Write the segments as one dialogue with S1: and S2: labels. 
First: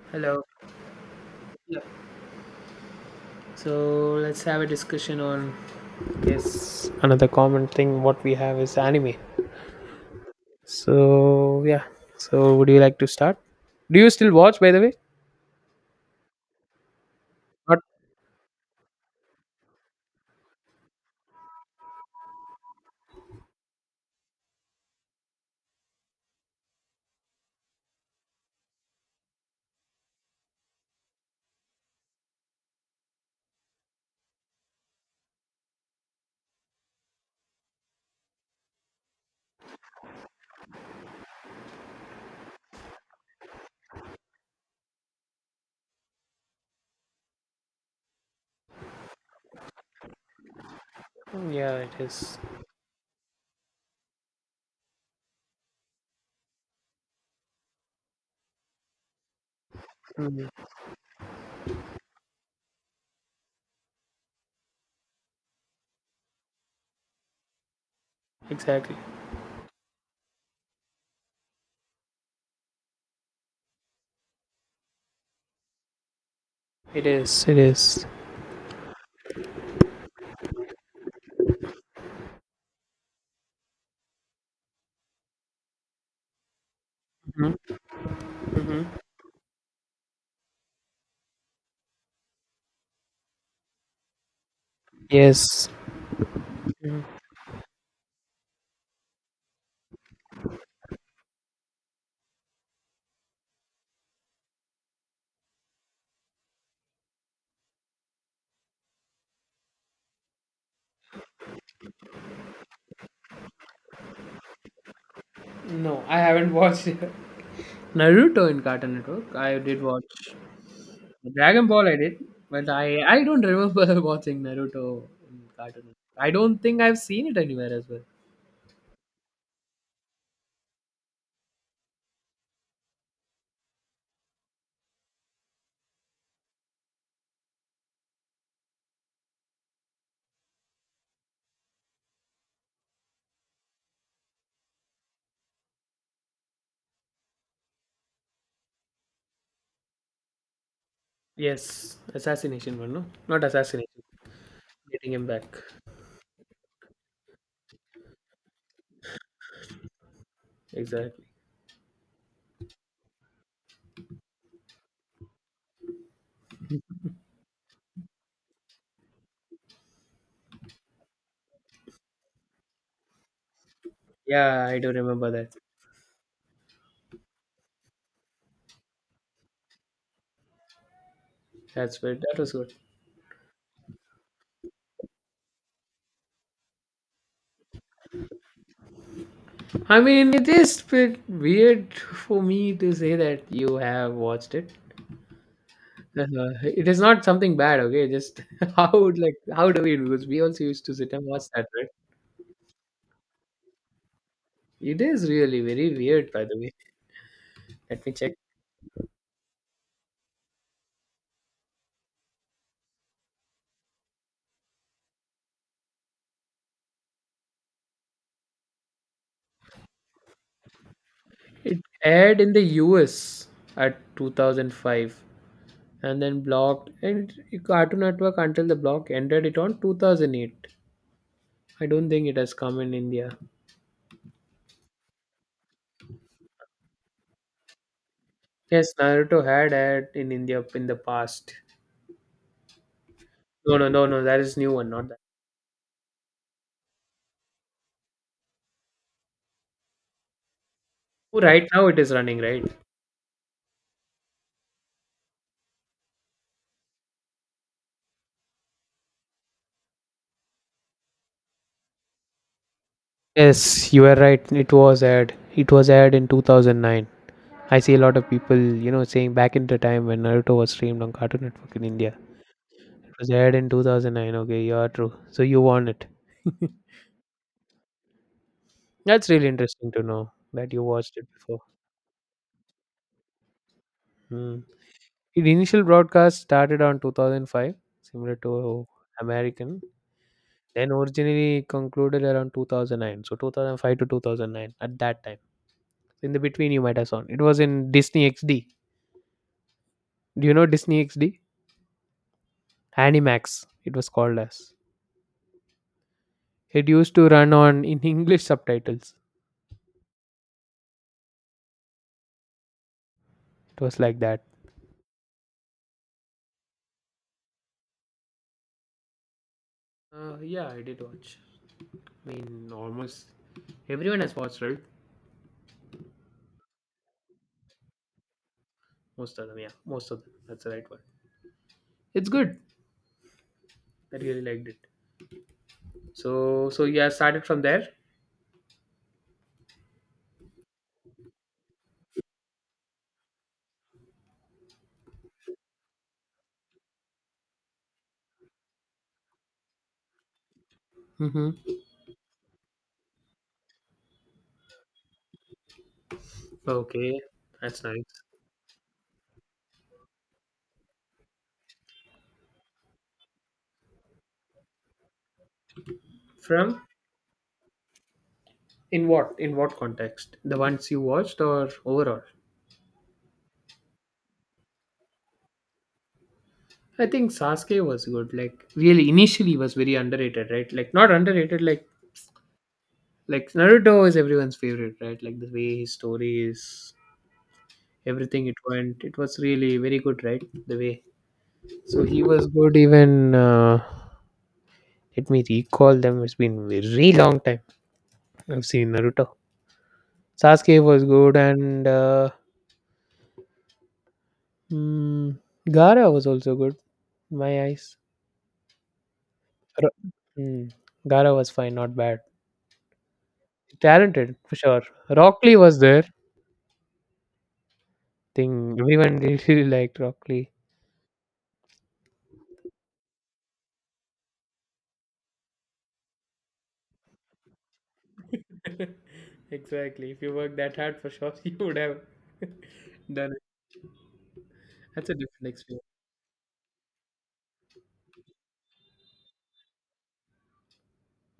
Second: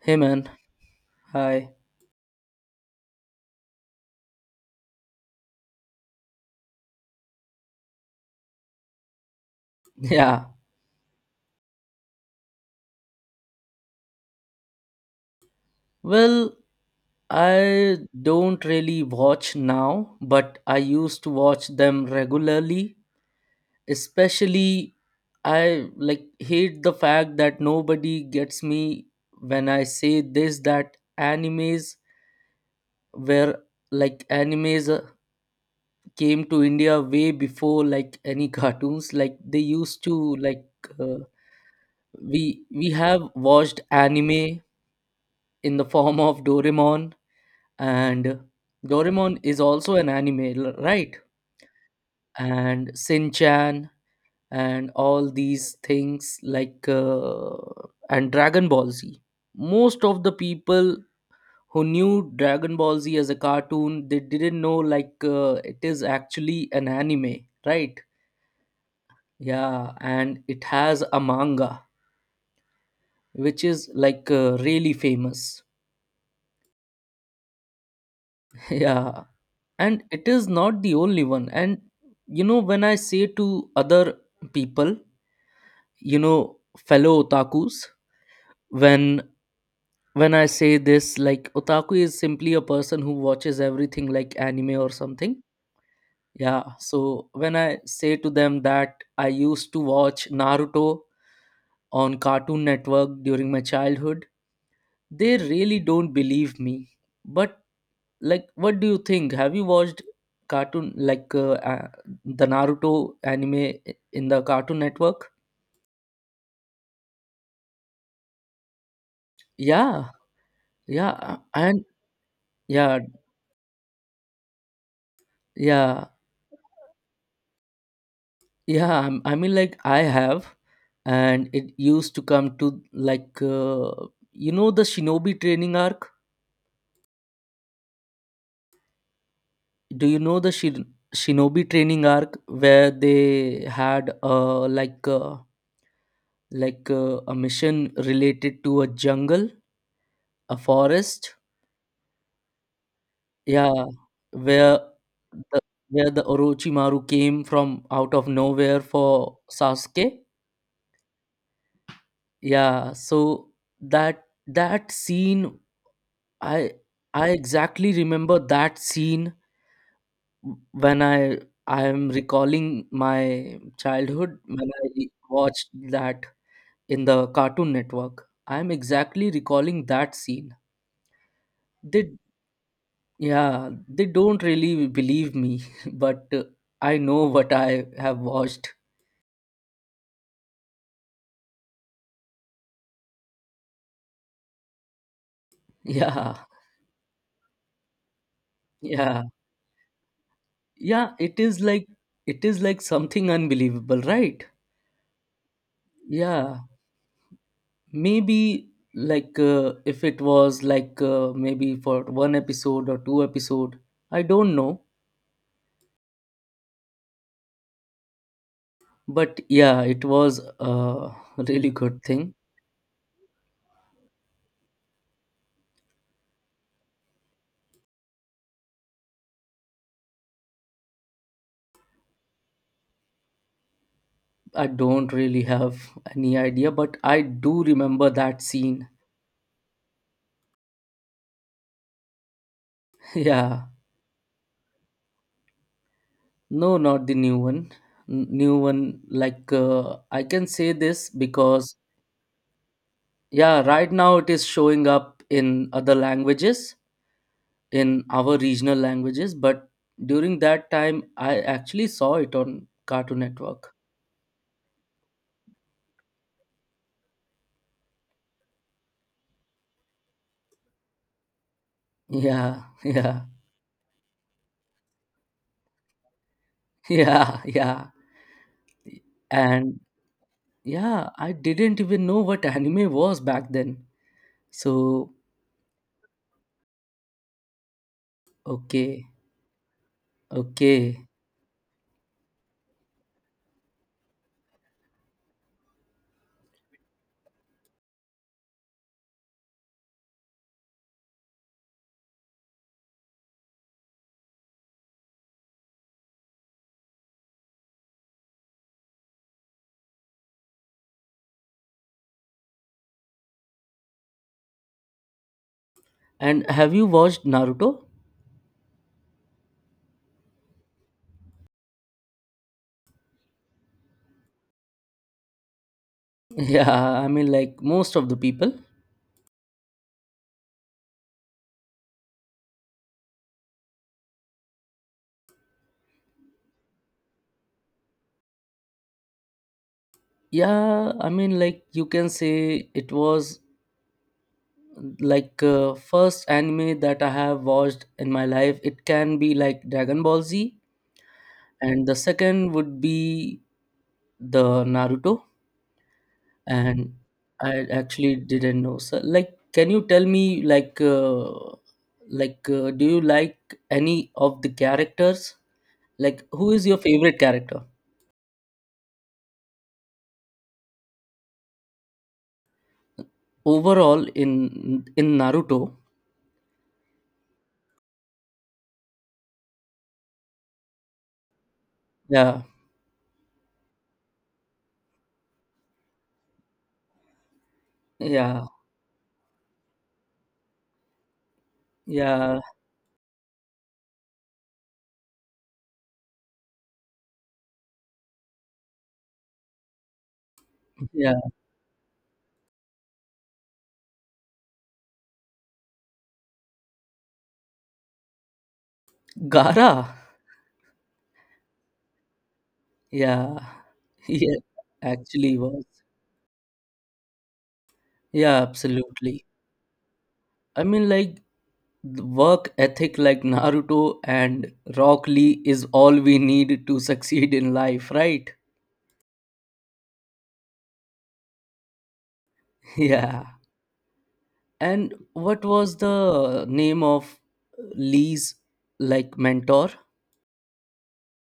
S1: Hey
S2: Hello.
S1: man, hi.
S2: Yeah. So let's have a discussion on. Yes, another common thing what we have is anime.
S1: Yeah,
S2: So yeah. So would you like to start? Do you still watch by the way?
S1: well,
S2: Not.
S1: I don't really watch now, but I used to watch them regularly. Especially, I like hate the fact that nobody gets me when I say this that animes where like animes came to India way before like any cartoons. Like they used to like uh, we have watched anime in the form of Doraemon and Doraemon is also an anime, right?
S2: Yeah, it is.
S1: And Shin-chan and all these things like and Dragon Ball Z. Most of the
S2: Mm.
S1: people who knew Dragon Ball Z as a cartoon, they didn't know like it is actually an anime, right?
S2: Exactly.
S1: Yeah, and it has a manga which is really famous.
S2: It is. It is.
S1: Yeah, and it is not the only one. And you know, when I say to other people, you know, fellow
S2: Mhm,
S1: otakus,
S2: mhm.
S1: when when I say this, like otaku is simply a person who watches everything like anime or something.
S2: Yes.
S1: Yeah,
S2: Mhm.
S1: so when I say to them that I used to watch Naruto on Cartoon Network during my childhood, they really don't believe me. But like what do you think, have you watched cartoon like the naruto anime in the cartoon network?
S2: No, I haven't watched Naruto in Cartoon Network. I did
S1: Yeah
S2: watch
S1: yeah
S2: Dragon
S1: and
S2: Ball. I did, but
S1: yeah
S2: I don't remember watching Naruto in Cartoon Network.
S1: yeah
S2: I don't think I've seen it anywhere as well.
S1: yeah I'm- I mean like I have. And it used to come to like, you know, the shinobi training arc. Do you know the shinobi training arc where they had a mission related to a jungle, a forest?
S2: Yes, assassination one, no? Not
S1: Yeah,
S2: assassination,
S1: where
S2: getting him back.
S1: the where the Orochimaru came from out of nowhere for Sasuke.
S2: Exactly.
S1: Yeah, so that scene, I I exactly remember that scene when I am recalling my childhood
S2: Yeah,
S1: when
S2: I do
S1: I
S2: remember that.
S1: watched that in the Cartoon Network. I am exactly recalling that scene.
S2: That's
S1: They
S2: good. That was good.
S1: Yeah, they don't really believe me, but I know what I have watched.
S2: I mean, it is bit weird for me to say that you have watched it.
S1: Yeah,
S2: Uh, it is not something bad, okay? Just how would,
S1: yeah,
S2: like how do we do? Because we also used to sit
S1: yeah.
S2: and watch that, right?
S1: It is like something unbelievable, right?
S2: It is really very weird, by the
S1: Yeah,
S2: way. Let me check.
S1: maybe if it was maybe for one episode or two episode, I don't know. But yeah, it was a really
S2: It
S1: good thing.
S2: aired in the US at 2005, and then blocked, and Cartoon Network until the block ended it on 2008. I don't think it has come in India.
S1: I don't really have any idea, but I do remember that scene.
S2: Yes, Naruto had in India in the past.
S1: Yeah,
S2: No, no, no, no. That is new one, not that.
S1: no, not the new one. New one, I can say this
S2: Oh, right
S1: because
S2: now it is running, right?
S1: yeah, right now it is showing up in other languages, in our regional languages, but during that time I actually saw it on Cartoon Network.
S2: Yes, you are right. It was aired. It was aired in 2009. I see a lot of people, you know, saying back in the time when Naruto was streamed on Cartoon Network in India.
S1: Yeah,
S2: It
S1: yeah,
S2: was aired in 2009. Okay, you are true. So you won it.
S1: yeah, yeah.
S2: That's really
S1: And
S2: interesting to know that you
S1: yeah,
S2: watched it
S1: I
S2: before.
S1: didn't even know what anime was back then.
S2: Hmm.
S1: So,
S2: Its initial broadcast started on 2005, similar to
S1: okay,
S2: American, then
S1: okay.
S2: originally concluded around 2009. So 2005 to 2009 at that time. So in the between, you might have seen it was in Disney XD. Do you know Disney XD? Animax, it was called as. It used to run on in English subtitles. It was like that.
S1: And have you watched Naruto?
S2: Yeah, I did watch. I mean, almost everyone has watched, right?
S1: Yeah, I mean, like most of the people.
S2: Most of them, yeah, most of them. That's the right one. It's good. I really liked it. So, yeah, started from there.
S1: Yeah, I mean, like you can say it was first anime that I have watched in my life. It can be like dragon ball z
S2: Mm-hmm.
S1: and the second would be the naruto, and
S2: Okay,
S1: I
S2: that's
S1: actually
S2: nice.
S1: didn't know. So like can you tell me do you like any of the characters, like who is your
S2: From
S1: favorite character
S2: in what context? The ones you watched or overall?
S1: overall in naruto?
S2: I think Sasuke was good. Like really, initially was very underrated, right? Like not underrated. Like
S1: Yeah,
S2: like Naruto is everyone's favorite, right? Like the way his story is,
S1: yeah,
S2: everything it went, it was really very good, right? The way. So he
S1: yeah,
S2: was good. Even let me recall them. It's been very long time I've seen Naruto. Sasuke was
S1: yeah,
S2: good, and mm, Gara was also good. My eyes.
S1: gara,
S2: Ro- Hmm. Gara was fine, not bad.
S1: yeah.
S2: Talented
S1: Yeah.
S2: for sure.
S1: Actually
S2: Rockley
S1: was
S2: was there.
S1: yeah,
S2: Thing everyone
S1: absolutely.
S2: really liked Rockley.
S1: I mean, like, the work ethic like Naruto and Rock Lee is all we need to succeed in life, right?
S2: Exactly. If you work that hard for sure, you would have
S1: Yeah.
S2: done it.
S1: And
S2: That's a
S1: what
S2: different
S1: was
S2: experience.
S1: the name of Lee's, like, mentor?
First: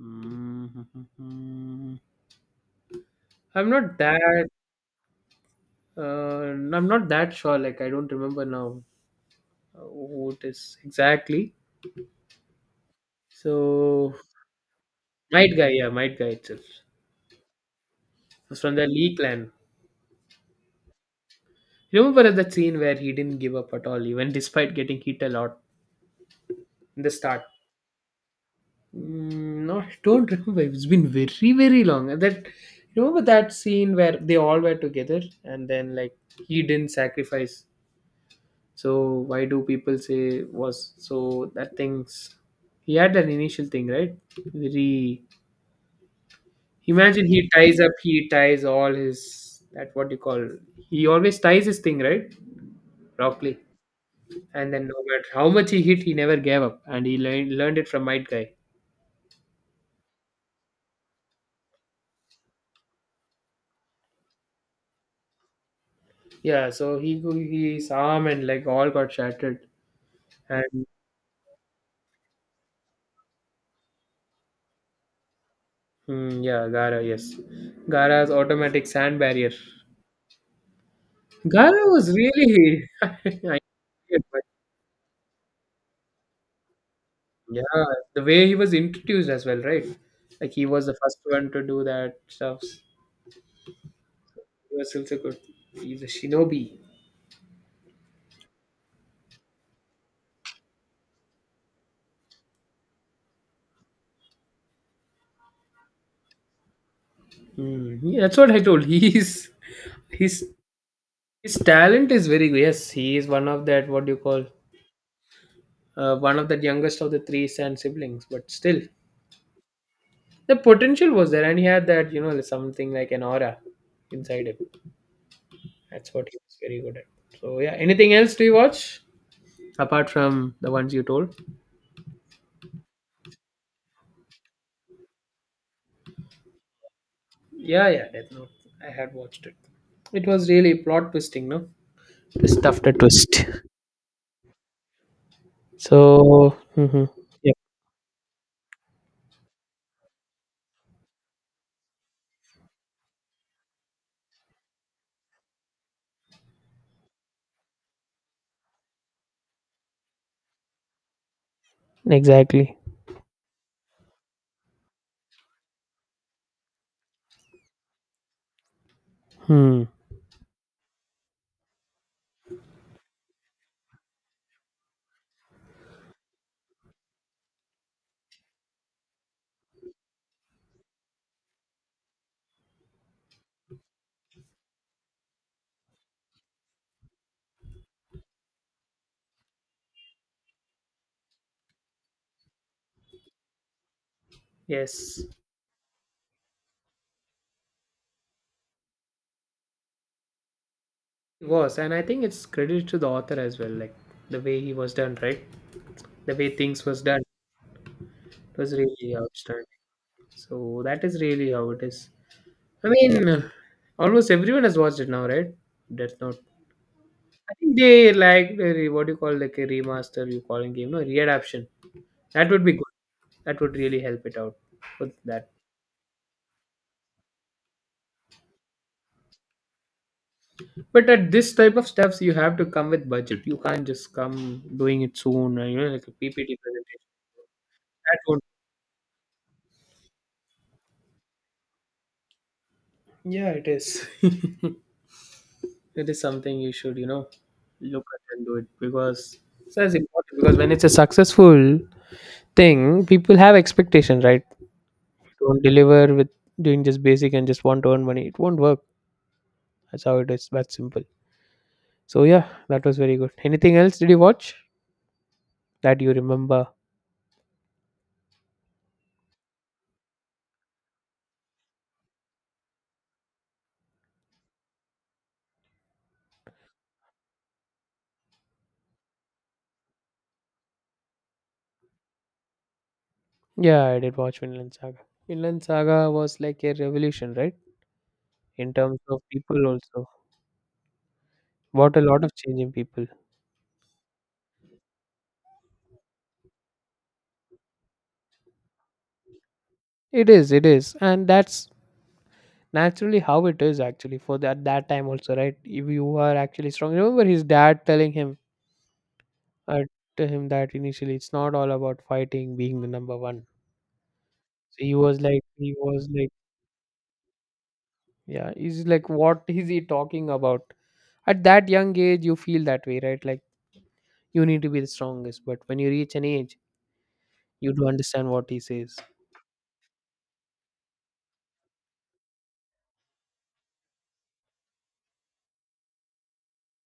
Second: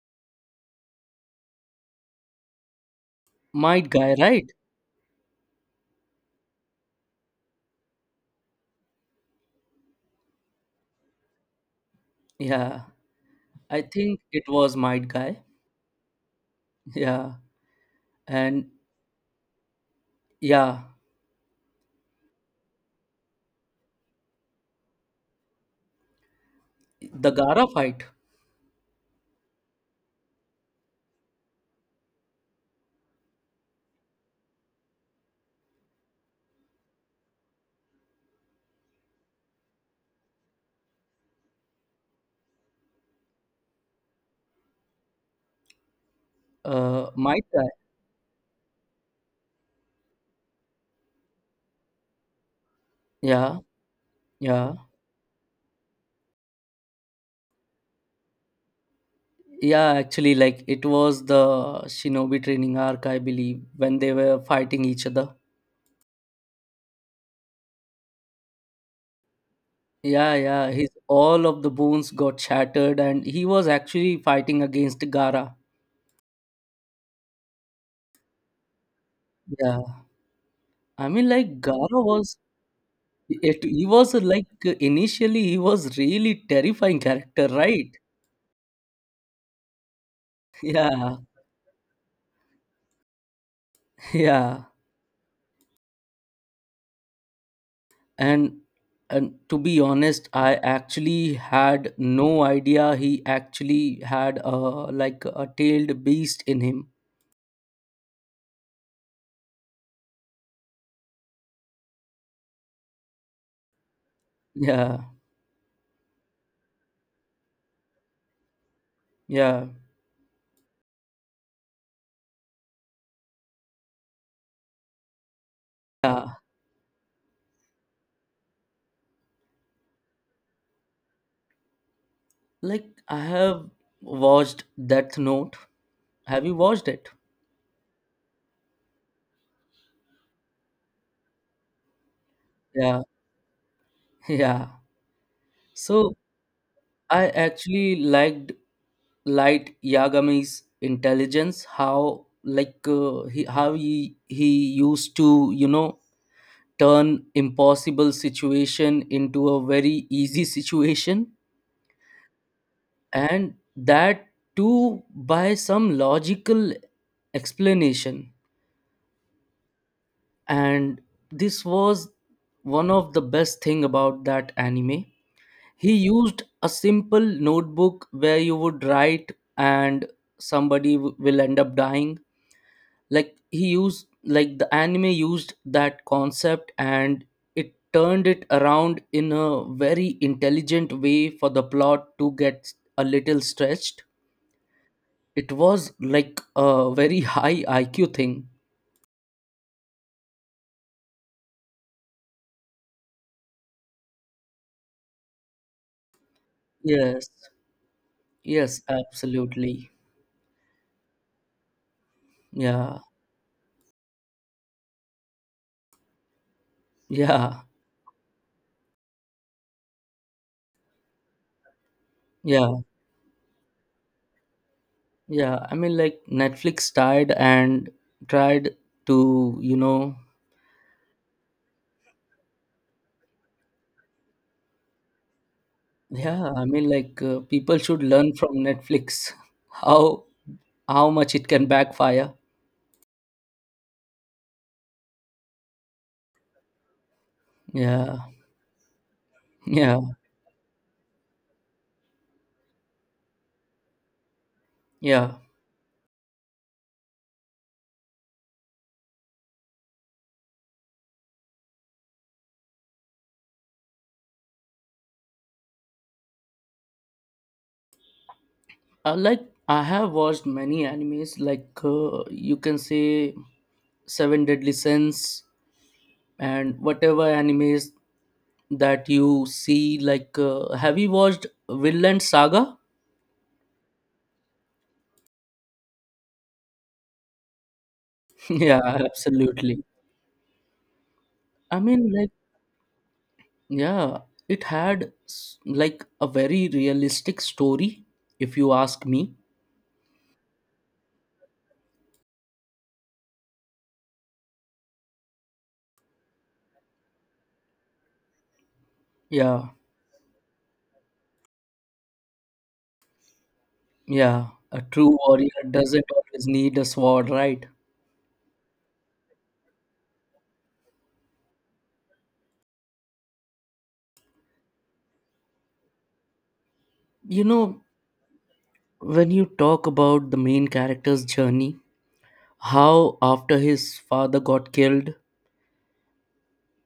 S2: Mm-hmm. I'm
S1: Might
S2: not
S1: Guy,
S2: that.
S1: right?
S2: I'm not that sure. Like I don't remember now who it is exactly.
S1: Yeah. I
S2: So
S1: think it was Might Guy.
S2: Might Guy, yeah, Might Guy itself. It
S1: Yeah.
S2: was
S1: And
S2: from the Lee clan.
S1: yeah,
S2: Remember that scene where he didn't give up at all, even despite getting hit a lot in the
S1: the
S2: start?
S1: Gara fight.
S2: Mm, no, I don't remember. It's been very, very long. And that remember that scene where they all were together, and then like he didn't sacrifice. So why do people say was so that things? He had an initial thing, right? Very. Imagine
S1: Might
S2: he
S1: Guy.
S2: ties up. He ties all his. That what you call. He always ties his thing, right? Properly.
S1: Yeah.
S2: And
S1: Yeah.
S2: then no matter how much he hit, he never gave up, and he learned it from Might Guy.
S1: Yeah, actually, like it was the Shinobi Training Arc, I believe, when they were fighting each other.
S2: Yeah, so he his arm and like all got shattered,
S1: Yeah, yeah,
S2: and
S1: his all of the bones got shattered, and he was actually fighting against Gara.
S2: yeah, Gara, yes, Gara's automatic sand barrier.
S1: Yeah, I mean, like
S2: Gara
S1: Gara
S2: was
S1: was
S2: really,
S1: it. He was like initially he was really terrifying character,
S2: yeah,
S1: right?
S2: the way he was introduced as well, right? Like he was the
S1: Yeah,
S2: first one to do that stuff. He
S1: yeah,
S2: was also good. He's a shinobi.
S1: and and to be honest, I actually had no idea he actually had a like a tailed beast in him.
S2: Mm, yeah, that's what I told. He's his his talent is very good. Yes, he is one of that. What do you call?
S1: Yeah,
S2: One of the youngest of the three son siblings, but still,
S1: yeah,
S2: the potential was there, and he had that, you know, something like an aura inside him. That's what
S1: yeah.
S2: he was very good at. So, yeah, anything else do you watch apart from the ones you told?
S1: Like I have watched Death Note. Have you watched it?
S2: Yeah, yeah, Death Note. I had watched it. It was really plot twisting, no? This after
S1: Yeah,
S2: twist.
S1: yeah. So
S2: So, mhm.
S1: I
S2: Yep,
S1: actually liked Yagami's intelligence. How like, he how he used to, you know, turn impossible situation into a very easy situation,
S2: exactly.
S1: and that too by some logical explanation.
S2: Hmm.
S1: And this was one of the best thing about that anime. He used a simple notebook where you would write and somebody will end up dying. Like he used, like the anime used that concept and it turned it around in a very intelligent way for the plot to get a little stretched.
S2: Yes,
S1: It was like a very high iq thing.
S2: it was, and I think it's credit to the author as well, like the way he was done, right? The way things was done.
S1: Yes,
S2: It was
S1: yes,
S2: really outstanding.
S1: absolutely,
S2: So that is really how it is. I
S1: yeah.
S2: mean, almost everyone has watched it now, right? That's not. I
S1: Yeah,
S2: think they like the what do you call like a remaster you calling game, no readaption. That would be
S1: yeah,
S2: good. That would really help it out with that.
S1: yeah. I mean, like Netflix tried and tried to, you know,
S2: But at this type of stuffs, you have to come with budget. You can't just come doing it soon, you know, like a
S1: yeah.
S2: PPT
S1: I mean,
S2: presentation.
S1: like, people should
S2: That
S1: learn
S2: won't.
S1: from Netflix how how much it can backfire.
S2: Yeah, it is. It is something you should, you know, look
S1: Yeah,
S2: at and do it, because it's as
S1: yeah,
S2: important, because when it's a successful thing, people have expectation, right?
S1: yeah.
S2: You don't deliver with doing just basic and just want to earn money, it won't work. That's how it is. That simple. So yeah, that was very good. Anything else did you watch that you remember?
S1: Like I have watched many animes, like, you can say Seven Deadly Sins and whatever animes that you see. Like, have you watched Vinland Saga?
S2: Yeah, I did watch Vinland Saga. Vinland Saga was like a revolution, right? In
S1: Yeah,
S2: terms of people
S1: absolutely.
S2: also,
S1: I
S2: what a
S1: mean,
S2: lot
S1: like.
S2: of change in people.
S1: Yeah, it had like a very realistic story, if you ask me.
S2: It is. It is. And that's naturally how it is actually for that time also, right? If you are actually strong, remember his dad telling him,
S1: Yeah,
S2: uh, to him, that initially it's not all about fighting being the number one.
S1: yeah,
S2: So
S1: a
S2: he
S1: true
S2: was like
S1: warrior
S2: he
S1: doesn't
S2: was like
S1: always need a sword, right?
S2: yeah, he's like, what is he talking about? At that young age you feel that way, right? Like, you need to be the strongest, but when you reach an age,
S1: You
S2: you
S1: know,
S2: do understand what he says.
S1: when you talk about the main character's journey, how after his father got killed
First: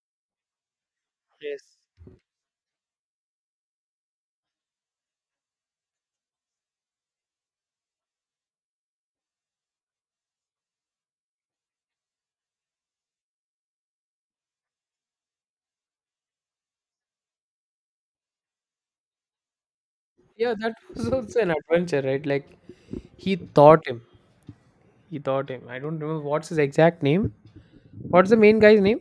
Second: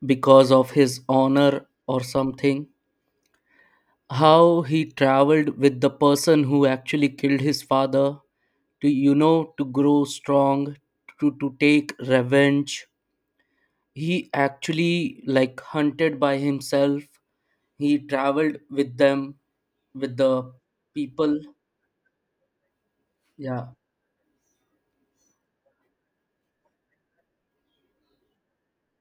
S1: because of his honor
S2: Yes.
S1: or something, how he traveled with the person who actually killed his father to, you know, to grow strong, to take revenge. He actually like hunted by himself, he traveled with them, with the
S2: Yeah, that was also
S1: people.
S2: an adventure, right? Like, he
S1: Yeah,
S2: taught him he taught him, I don't remember what's his exact name. What's the main guy's name?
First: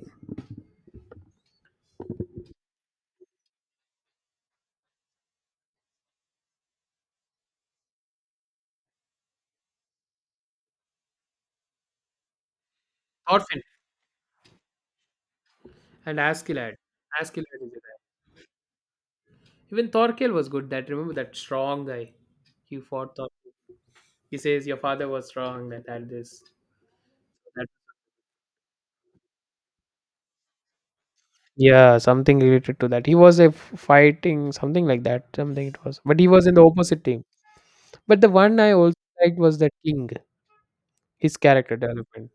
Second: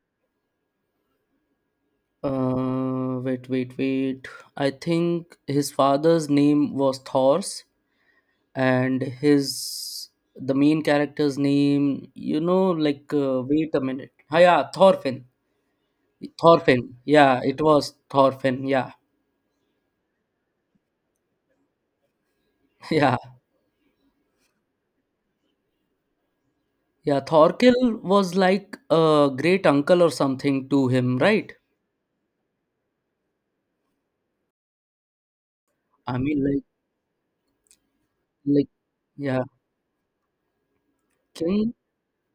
S1: wait wait wait, I think his father's name was Thors, and his, the main character's name, you know,
S2: Thorfinn.
S1: wait a minute. Ah, yeah, Thorfinn.
S2: And Askeladd.
S1: Thorfinn, yeah, it
S2: Askeladd, is it?
S1: was Thorfinn, yeah.
S2: Even Thorkel was good. That remember that strong guy. He fought
S1: Yeah,
S2: Thor. He says your father was strong. That had this.
S1: yeah,
S2: That.
S1: Thorkill was like a great uncle or something to him, right?
S2: Yeah, something related to that. He was fighting something like that. Something it was,
S1: I
S2: but he
S1: mean,
S2: was in the opposite team. But the one
S1: like,
S2: I also liked
S1: yeah,
S2: was the king. His
S1: King.
S2: character development.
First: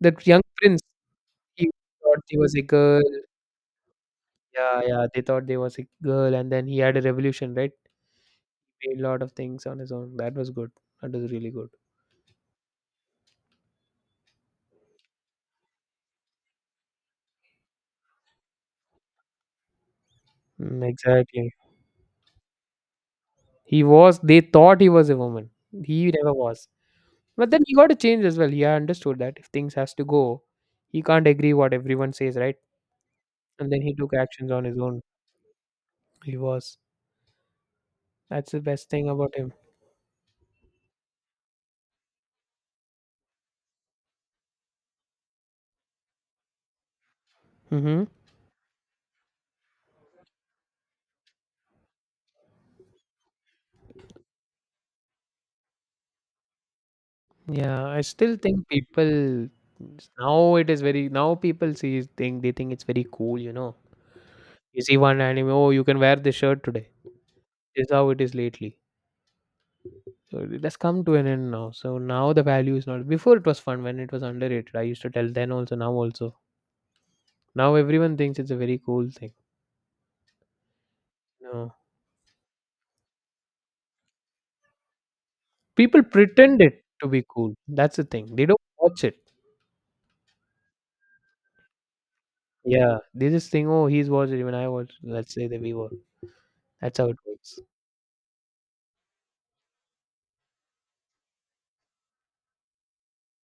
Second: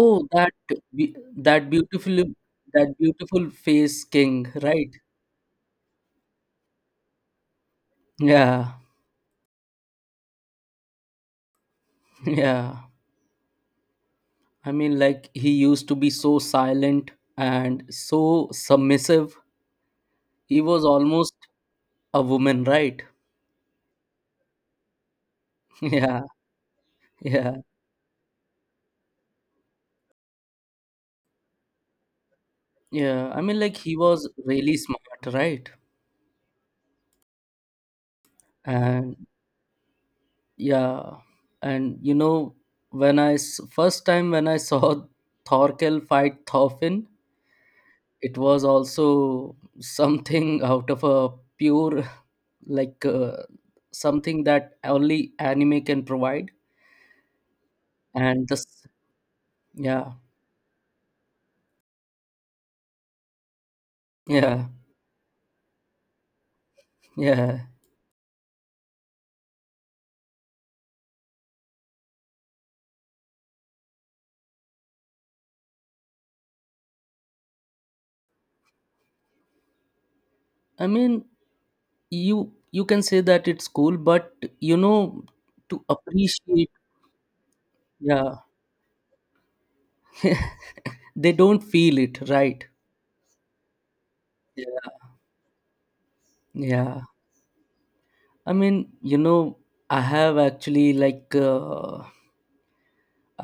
S2: That young
S1: that,
S2: prince.
S1: be
S2: He thought he was a
S1: that
S2: girl.
S1: beautiful face, King,
S2: Yeah,
S1: right?
S2: yeah. They thought they was a girl, and then he had a revolution. Right,
S1: Yeah,
S2: made a lot of things on his own. That was good. That was really good.
S1: yeah. I mean, like he used to be so silent and so submissive. He
S2: Mm,
S1: was almost
S2: exactly.
S1: a woman, right?
S2: He was they thought he was a woman. He
S1: Yeah,
S2: never was. But
S1: yeah,
S2: then he got to change as well. He understood that if things has to go, he can't agree what everyone says, right?
S1: yeah. I mean,
S2: And
S1: like
S2: then he
S1: he
S2: took
S1: was
S2: actions on
S1: really
S2: his own.
S1: smart, right?
S2: He was. That's the best thing
S1: And
S2: about him.
S1: yeah, and you know, when I first time when I saw Thorkel fight Thorfinn,
S2: Hmm.
S1: it was also something out of a pure like uh, something that only anime can provide.
S2: Yeah, I still
S1: And this
S2: think people
S1: yeah,
S2: now it is very, now people see think, they think it's very cool, you know.
S1: yeah,
S2: You see one anime, oh, you can wear this shirt today. This
S1: yeah.
S2: is how it is lately. So it has come to an end now. So now the value is not. Before it was fun when it was underrated. I used to tell then also. Now everyone thinks it's a very cool thing.
S1: I mean,
S2: No.
S1: you can say that it's cool, but you know, to
S2: People pretend
S1: appreciate,
S2: it to be cool. That's the thing.
S1: yeah,
S2: They don't watch it.
S1: they don't feel it, right?
S2: Yeah. They just think, oh, he's watched it. Even I watched
S1: Yeah,
S2: it." Let's say that we were. That's
S1: yeah.
S2: how it works.
S1: I mean, you know, I have actually like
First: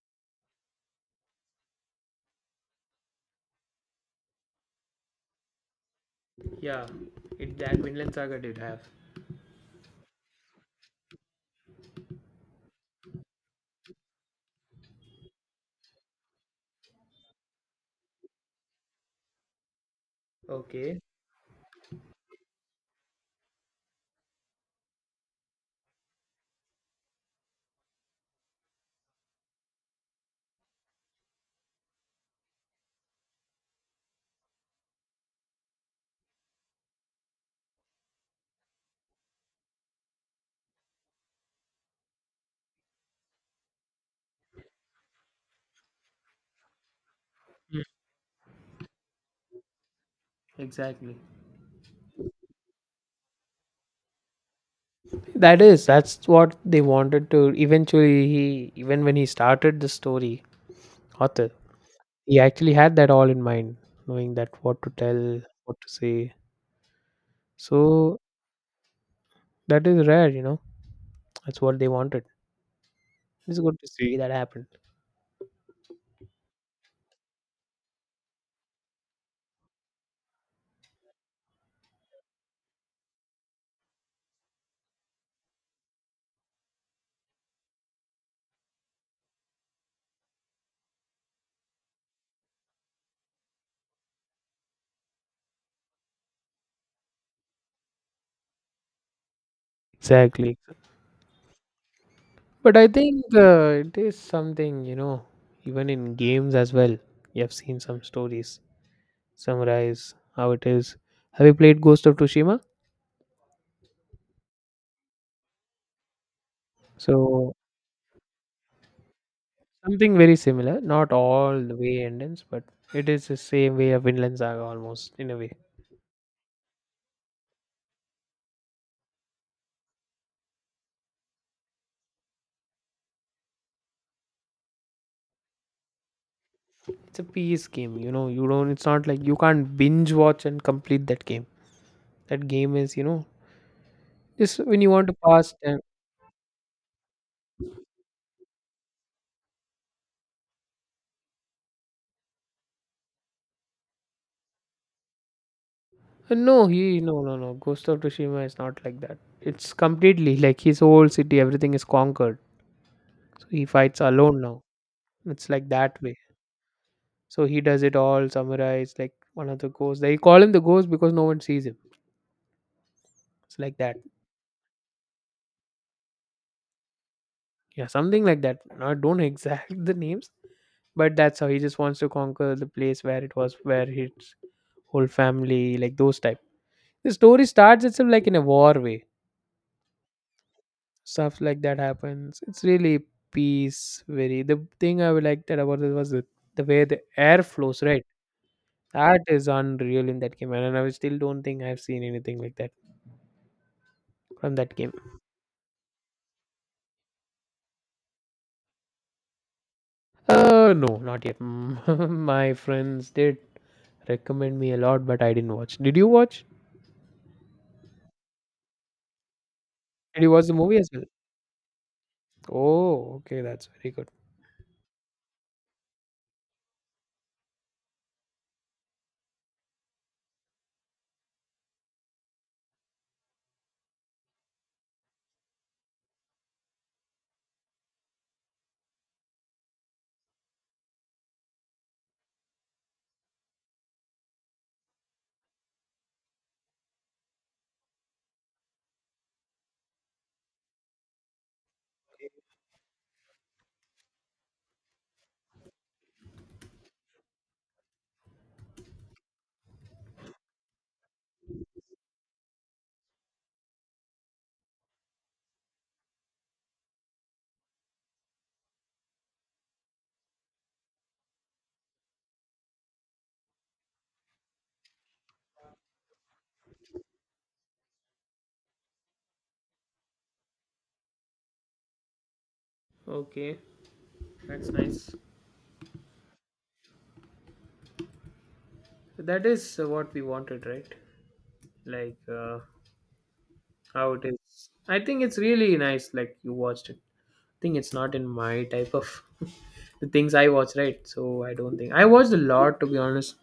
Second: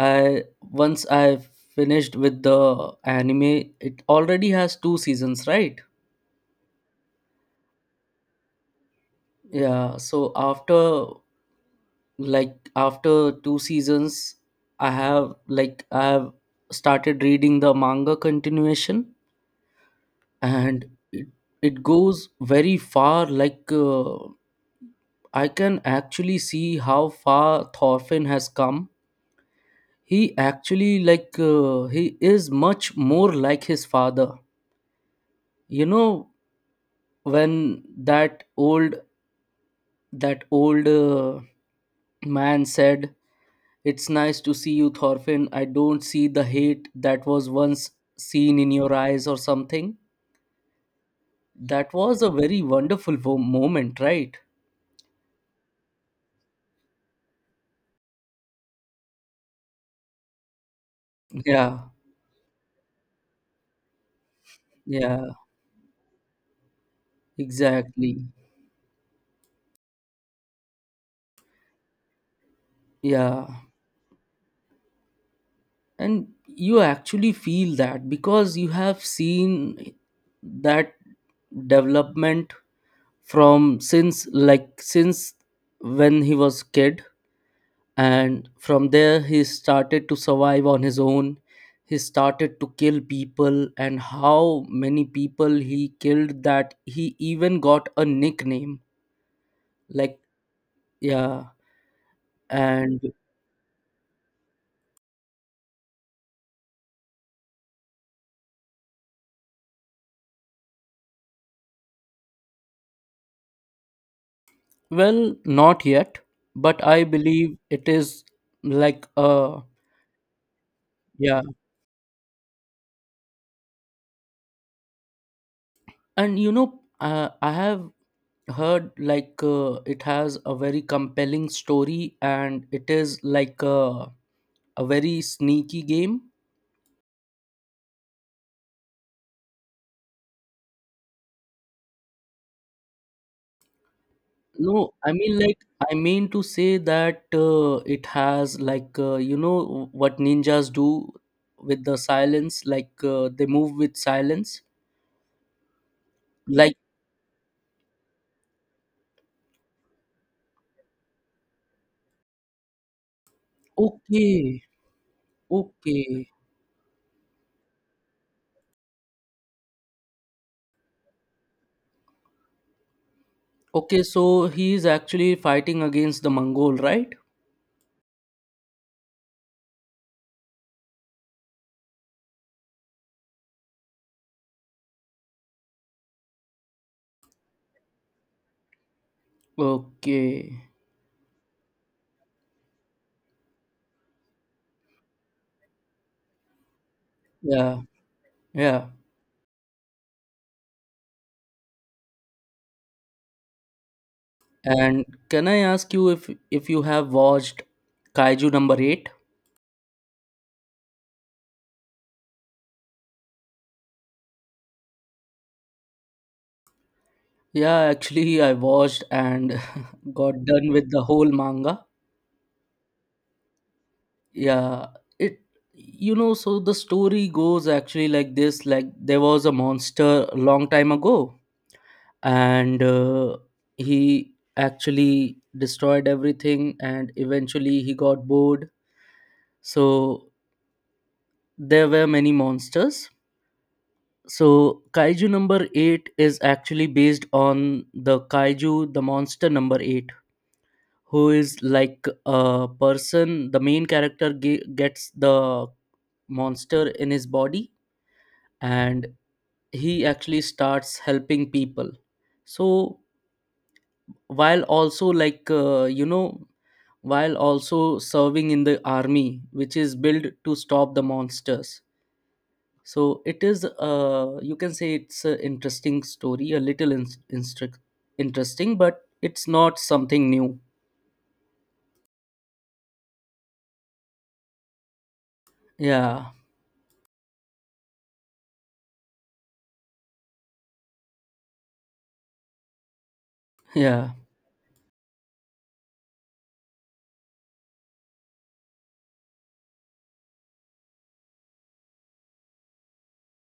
S1: I once I finished with the anime, it already has two seasons, right?
S2: Yeah, it, that Vinland Saga did have.
S1: Yeah, so after like after two seasons, I have like I have started reading the manga continuation, and
S2: Okay.
S1: it it goes very far. Like I can actually see how far Thorfinn has come. He actually he is much more like his father. You know, when that old that old man said, it's nice to see you Thorfinn, I don't see the hate that was
S2: Mm.
S1: once seen in your eyes or something.
S2: Exactly.
S1: That was a very wonderful moment, right?
S2: That is. That's what they wanted to. Eventually, he even when he started the story, author,
S1: Yeah,
S2: he actually had that all in mind, knowing that what to
S1: yeah,
S2: tell, what to say.
S1: exactly,
S2: So that is rare, you know. That's what they wanted.
S1: yeah.
S2: It's good to see that happen.
S1: And you actually feel that because you have seen that development from since when he was kid, and from there he started to survive on his own. He started to kill people, and how many people he killed that he even got a nickname, like,
S2: Exactly.
S1: yeah.
S2: But I
S1: And
S2: think it is something, you know, even in games as well, you have seen some stories summarize how it is. Have you played Ghost of Tsushima?
S1: well, not yet, but I
S2: So,
S1: believe it is like uh
S2: something very similar, not
S1: yeah.
S2: all the way endings, but it is the same way of Vinland Saga almost in a way.
S1: And you know, I have heard it has a very compelling story, and it is a very sneaky game.
S2: It's a piece game, you know, you don't, it's not like you can't binge watch and complete that game. That game is, you know, just when you
S1: No,
S2: want
S1: I
S2: to
S1: mean
S2: pass
S1: like
S2: time.
S1: I mean to say that it has you know what ninjas do with the silence, they move with silence.
S2: No,
S1: Like
S2: he no no no. Ghost of Tsushima is not like that. It's completely like his whole city, everything is conquered. So he fights
S1: okay,
S2: alone now. It's like that
S1: okay,
S2: way. So he does it all. Samurai is like one of the ghosts. They call him the ghost because no one sees him. It's like that.
S1: okay. So he is actually fighting against the Mongol, right?
S2: Yeah, something like that. I don't know exact the names, but that's how he just wants to conquer the place where it was, where his whole family, like those type. The story starts itself like in a war way,
S1: Okay,
S2: stuff like that happens. It's really peace. Very, the thing I would like that about it was the, way the air
S1: yeah,
S2: flows, right?
S1: yeah.
S2: That is unreal in that game, and I still don't think I've seen anything like that from that game.
S1: And can I ask you if you have watched Kaiju number eight?
S2: No, not yet. Mm. My friends did recommend me a lot, but I didn't watch did you watch
S1: Yeah, actually I watched and
S2: did you watch
S1: got
S2: the
S1: done
S2: movie as
S1: with
S2: well?
S1: the whole manga.
S2: Oh, okay, that's very good.
S1: Yeah, it, you know, so the story goes actually like this. Like there was a monster a long time ago, and he actually destroyed everything and eventually he got bored. So there were many monsters. So kaiju number 8 is actually based on the kaiju, the monster number 8, who is like a person. The main character gets the monster in his body, and he actually starts helping people. So while also you know, while also serving in the army which is built to stop the monsters. So it is you can say it's an interesting story, a little instru- interesting, but it's not something new.
S2: Okay, that's nice.
S1: Yeah,
S2: That is what we wanted, right? Like
S1: yeah,
S2: how it is. I think it's really nice like you watched it. Think it's not in my type of the things I watch, right? So I don't think I watched a lot, to be honest.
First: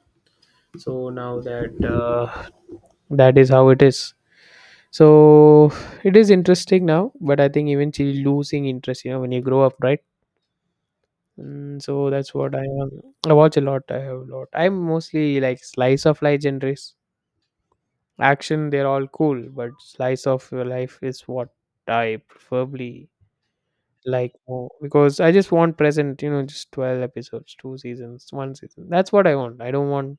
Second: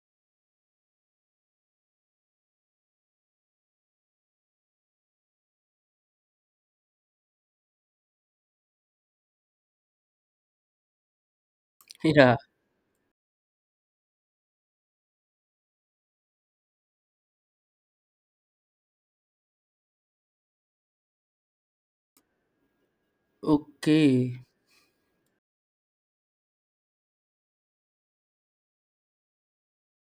S2: So now that that is how it is. So it is interesting now, but I think eventually losing interest, you know, when you grow up, right? So that's
S1: yeah,
S2: what I am. I watch a lot. I have a lot. I'm mostly like slice of life genres. Action, they're all cool, but slice of your life is what I preferably like
S1: okay.
S2: more because I just want present, you know, just 12 episodes, two seasons, one season. That's what I want. I don't want,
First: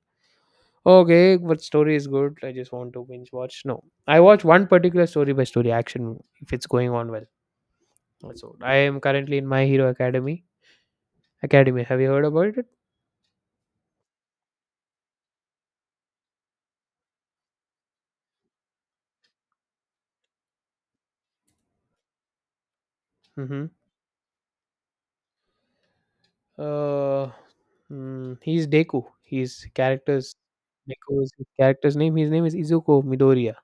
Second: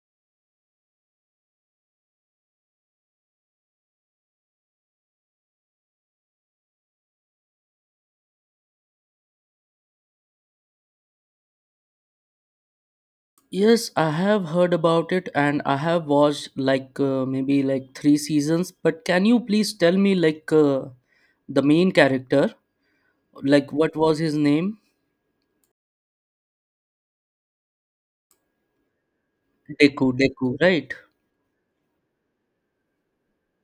S2: "Oh, okay, but story is good. I just want to binge watch. No, I watch one particular story by story action if it's going on well. That's all. I am currently in My Hero Academy. Academy, have you heard about it?
S1: Yes, I have heard about it and I have watched like, maybe like three seasons. But can you please tell me the main character?
S2: Mm-hmm.
S1: Like what was his name?
S2: Uh, he's Deku. His
S1: Deku,
S2: character's
S1: Deku, right?
S2: Deku is his character's name. His name is Izuku Midoriya,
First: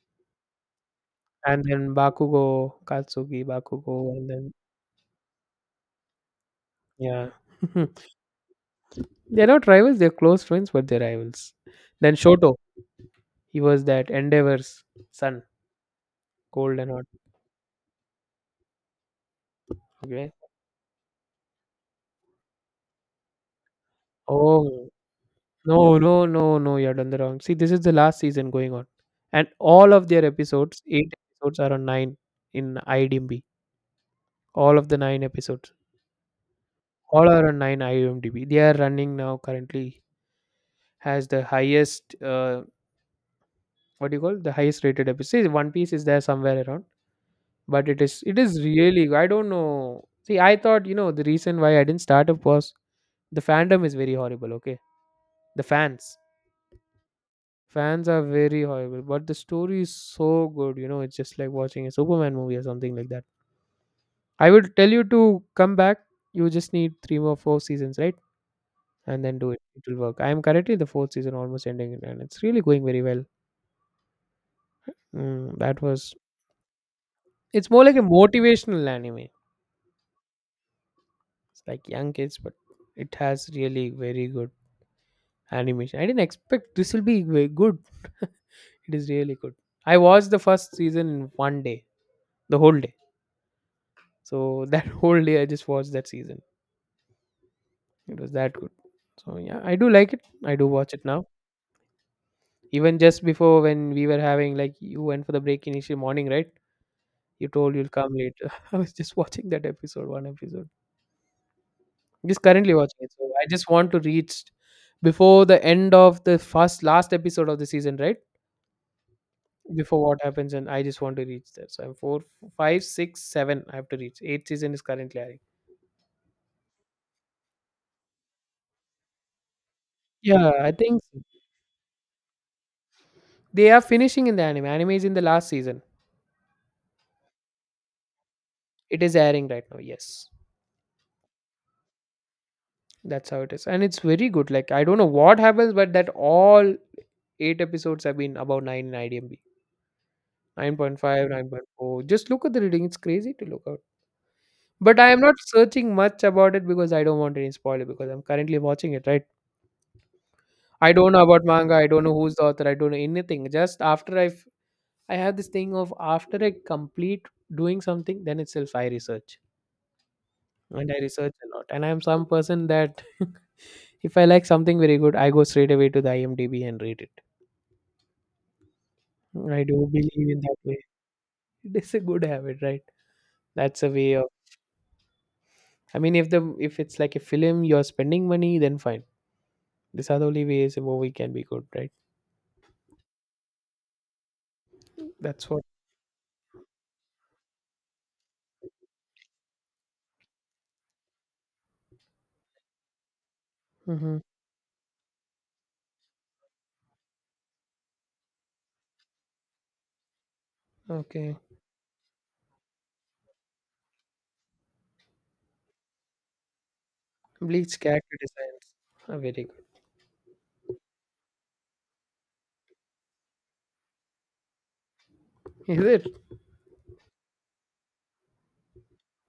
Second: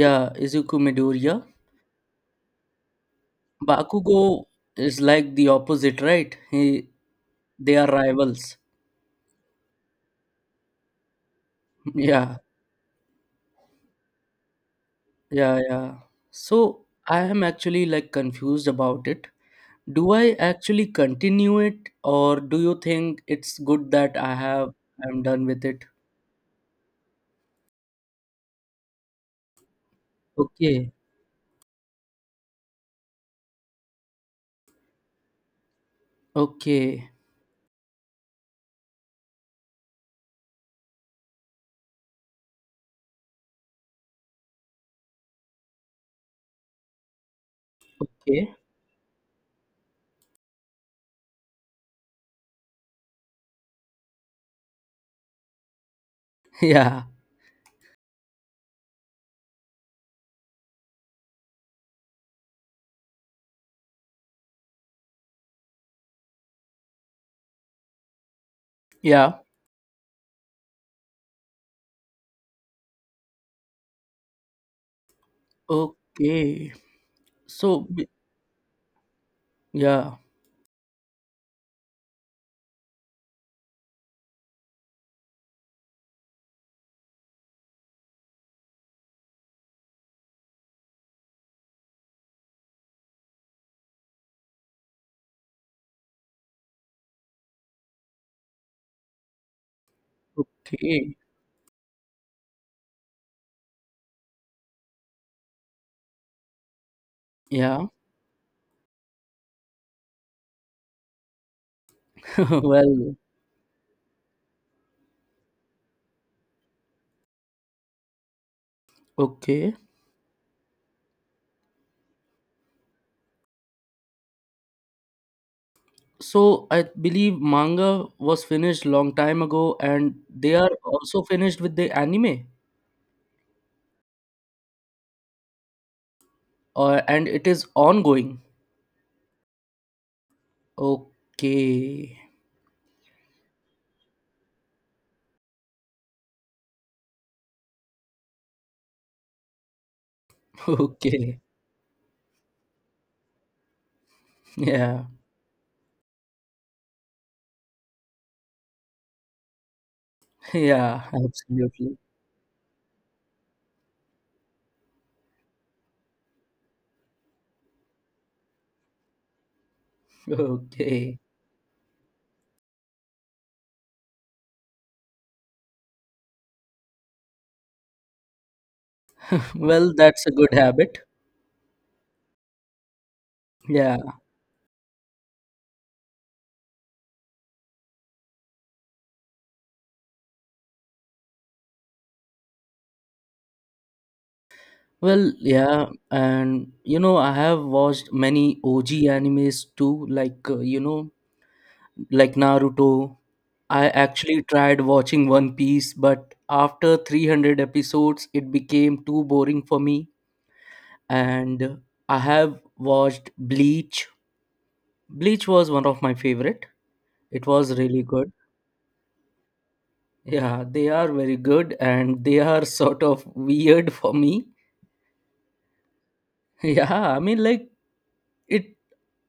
S1: Yeah, Izuku Midoriya.
S2: and then Bakugo, Katsuki Bakugo, and
S1: Bakugo
S2: then
S1: is like the opposite, right? He,
S2: yeah.
S1: they are rivals.
S2: They're not rivals, they're close friends, but they're rivals. Then
S1: Yeah,
S2: Shoto, he was that Endeavor's son,
S1: yeah, yeah.
S2: cold
S1: So
S2: and hot.
S1: I am actually like confused about it. Do I
S2: Okay.
S1: actually continue it or do you think it's good that
S2: Oh,
S1: I'm done with it?
S2: no, no, no, no, you're done the wrong. See, this is the last season going on. And all of their episodes,
S1: Okay.
S2: eight episodes, are on nine in IMDb. All of the nine episodes,
S1: Okay.
S2: all are on nine IMDb. They are running now currently, has the highest, what do you call it? The highest rated episode. See, One Piece is there somewhere around. But it is it
S1: Okay.
S2: is really, I don't know. See, I thought, you know, the reason why I didn't start up was the fandom is very horrible, okay? The fans.
S1: Yeah.
S2: Fans are very horrible, but the story is so good, you know, it's just like watching a Superman movie or something like that. I would tell you to come back. You just need three more four seasons, right? And then
S1: Yeah.
S2: do it. It will work. I am currently the fourth season almost ending and it's really going very well. That was,
S1: Okay.
S2: it's more
S1: So
S2: like a
S1: b-
S2: motivational anime.
S1: yeah.
S2: It's like young kids, but it has really very good animation. I didn't expect this will be good. It is really good. I watched the first season in one day, the whole day. So that whole day I just watched that season. It was that good. So yeah, I do like it. I do watch it
S1: Okay.
S2: now. Even just before when we were having like you went for the break initial morning, right? You told
S1: Yeah.
S2: you'll come later. I was just watching that episode, one episode. Just currently watching it.
S1: Well,
S2: So I just want to reach before the end of the first last episode of the season, right?
S1: okay.
S2: Before what happens, and I just want to reach there. So I'm 4, 5, 6, 7 I have to reach eighth season. Is currently airing.
S1: So I believe manga was finished long time ago and
S2: Yeah,
S1: they are
S2: I think so.
S1: also finished with the anime
S2: They are finishing in the anime. Anime is in the last season.
S1: or and it is ongoing.
S2: It is airing right now, yes.
S1: Okay.
S2: That's how it is, and it's very good. Like I don't know what happens, but that all eight episodes have been about 9 in idmb, 9.5.
S1: Okay.
S2: Just look at the reading, it's crazy to look out. But
S1: Yeah.
S2: I am not searching much about it because I don't want any spoiler because I'm currently watching it, right? I
S1: Yeah,
S2: don't know about manga. I
S1: absolutely.
S2: don't know who's the author. I don't know anything. Just after I have this thing of after I complete doing something, then itself I research. And I
S1: Okay.
S2: research a lot. And I'm some person that if I like something very good, I go straight away to the IMDb and read it. I do
S1: Well, that's
S2: believe
S1: a
S2: in
S1: good
S2: that way.
S1: habit.
S2: It is a good habit, right? That's a
S1: Yeah.
S2: way of. I mean, if it's like a film, you're spending money, then fine. These are the only ways a movie can be good, right?
S1: Well,
S2: That's what.
S1: yeah. And, you know, I have watched many OG animes too, like, you know, like Naruto. I
S2: Mm-hmm.
S1: actually tried watching One Piece, but after 300 episodes, it became too boring for me.
S2: Okay.
S1: And I have watched Bleach. Bleach was one of my favorite. It
S2: Bleach
S1: was really
S2: character
S1: good.
S2: designs are very good.
S1: Yeah, they are very good and they are sort of weird for me.
S2: Is it?
S1: Yeah, I mean, like, it,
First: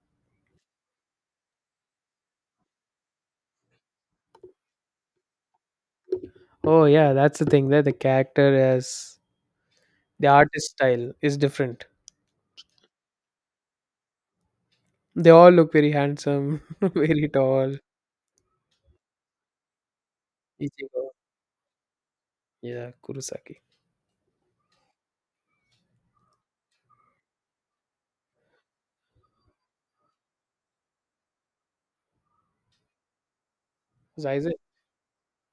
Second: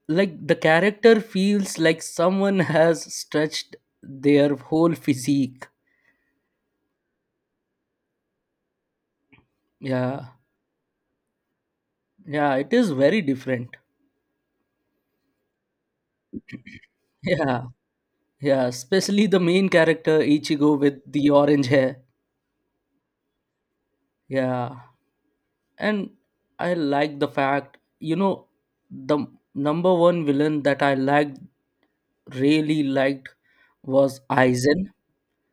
S1: like, the character feels like someone has stretched their whole physique.
S2: Oh yeah, that's the thing that the character has. The
S1: Yeah,
S2: artist style is different.
S1: yeah, it is very different.
S2: They all look very handsome, very
S1: Yeah,
S2: tall.
S1: yeah, especially the main character, Ichigo, with
S2: Ichigo.
S1: the orange hair.
S2: Yeah, Kurosaki.
S1: Yeah, and I like the fact, you know, the number one villain that I liked, really liked, was
S2: Aizen.
S1: Aizen.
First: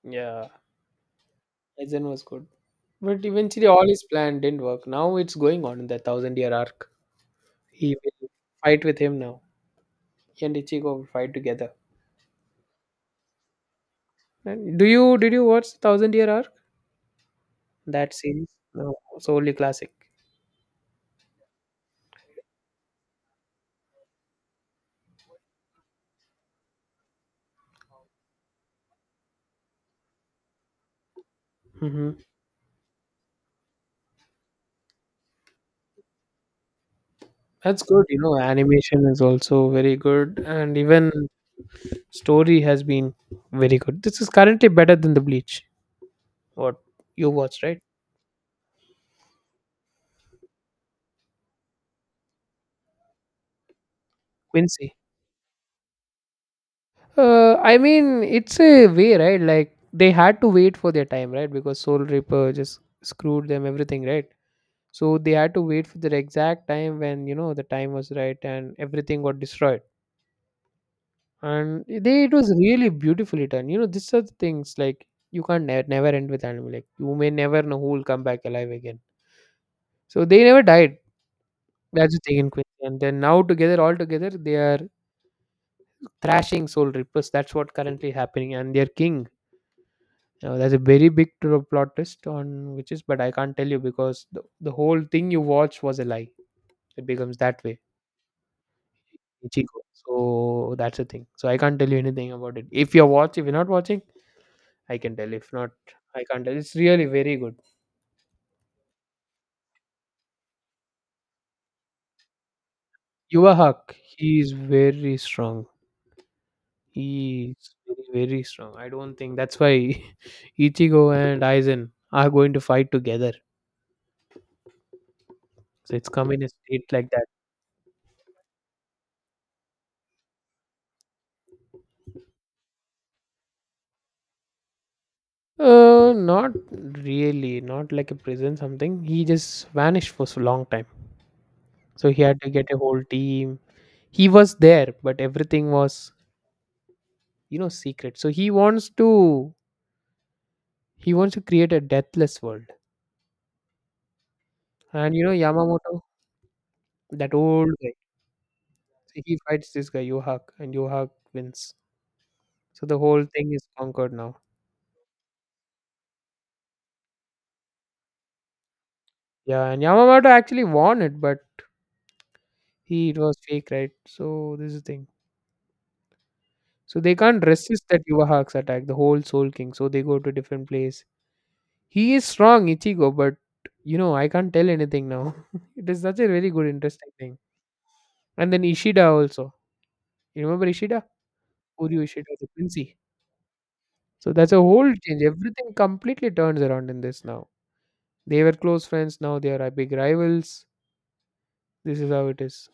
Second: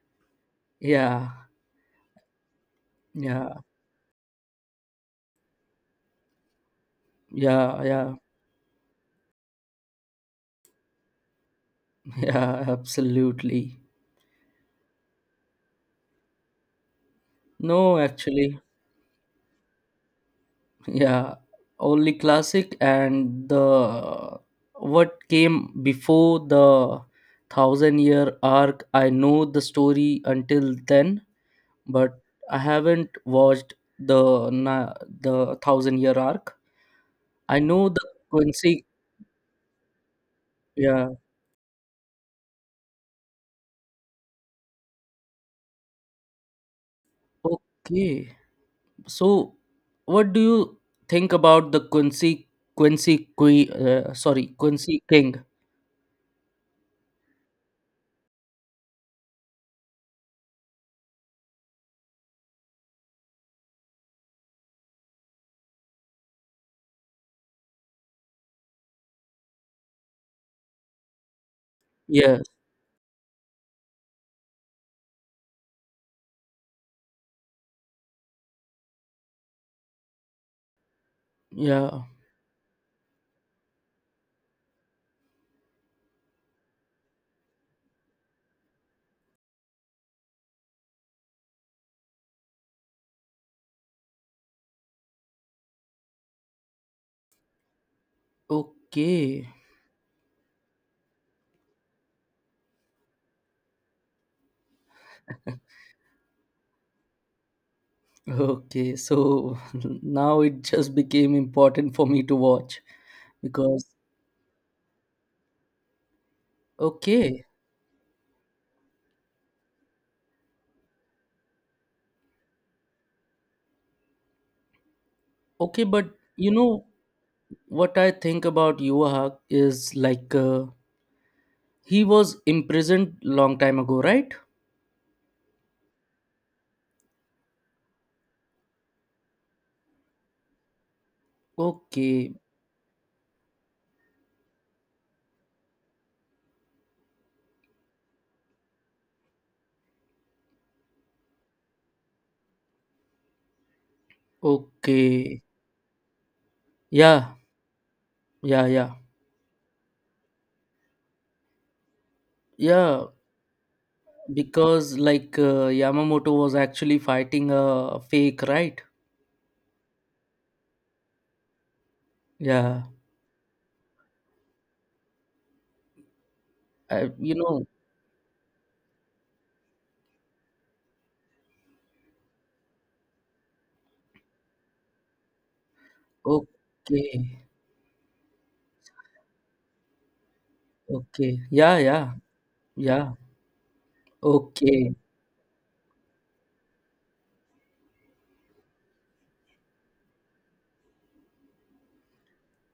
S2: Yeah,
S1: Yeah,
S2: Aizen was good. But
S1: yeah,
S2: eventually all his plan didn't work. Now it's going on in the thousand year arc.
S1: yeah,
S2: He
S1: yeah,
S2: will fight with him now. He and Ichigo will fight together.
S1: yeah, absolutely.
S2: And do you did you watch Thousand Year Arc?
S1: No,
S2: That series?
S1: actually,
S2: No. It's only classic.
S1: yeah, only classic and the what came before the thousand year arc. I know the story until then,
S2: Hmm.
S1: but I haven't watched the thousand year arc. I
S2: That's
S1: know
S2: good.
S1: the
S2: You know,
S1: Quincy.
S2: animation is also very good, and
S1: Yeah,
S2: even story has been very good. This is currently better than the Bleach. What you watched, right,
S1: okay. So, what do you think about the Quincy Queen? Sorry,
S2: Quincy?
S1: Quincy King.
S2: I mean, it's a way, right? Like they had to wait for their time, right? Because Soul Reaper just screwed them everything, right? So they had to wait for the exact time when you know the time was right and everything got destroyed. And they, it
S1: Yeah.
S2: was really beautifully done, you know. These are the things like you can't never end with anime. Like you may never know who will come back alive again, so they never died.
S1: Yeah.
S2: That's the thing in Quincy. And then now together all together they are thrashing soul rippers. That's what currently happening, and their king now, that's a very big plot twist. On which is, but I can't tell you because the whole thing you watched was a lie. It becomes that way.
S1: Okay.
S2: Ichigo. So that's the thing. So I can't tell you anything about it. If you're watching, if you're not watching, I can tell. If not, I can't tell. It's really very good.
S1: Okay, so now it just became important for me to watch
S2: Yuva
S1: because
S2: Haq, he is very strong.
S1: okay,
S2: He is very, very strong. I don't think that's why Ichigo and Aizen are going to fight together.
S1: okay,
S2: So
S1: but
S2: it's come in a
S1: you
S2: state
S1: know
S2: like that.
S1: what I think about Yuha is like he was imprisoned long time ago, right?
S2: Not really. Not like a prison something. He just vanished for a long time. So he
S1: Okay,
S2: had to get a whole team. He was there, but everything was, you know, secret. So he wants to create a deathless world. And you know,
S1: okay,
S2: Yamamoto.
S1: yeah,
S2: That old guy.
S1: yeah, yeah,
S2: So he fights this guy, Yohak, and Yohak wins. So the
S1: yeah,
S2: whole thing is conquered now.
S1: because like Yamamoto was actually fighting a fake, right?
S2: Yeah, and Yamamoto actually won it, but
S1: Yeah,
S2: he it was fake, right? So this is the thing. So they
S1: you
S2: can't
S1: know,
S2: resist that Yohak's attack, the whole Soul King. So they go to different place. He is strong, Ichigo, but you know, I can't tell anything now. It is such a very good, interesting
S1: okay,
S2: thing. And then Ishida also. You remember Ishida?
S1: okay, yeah,
S2: Uryu
S1: yeah,
S2: Ishida, the Quincy.
S1: yeah,
S2: So that's a whole
S1: okay.
S2: change. Everything completely turns around in this now. They were close friends. Now they are big rivals. This is how it is.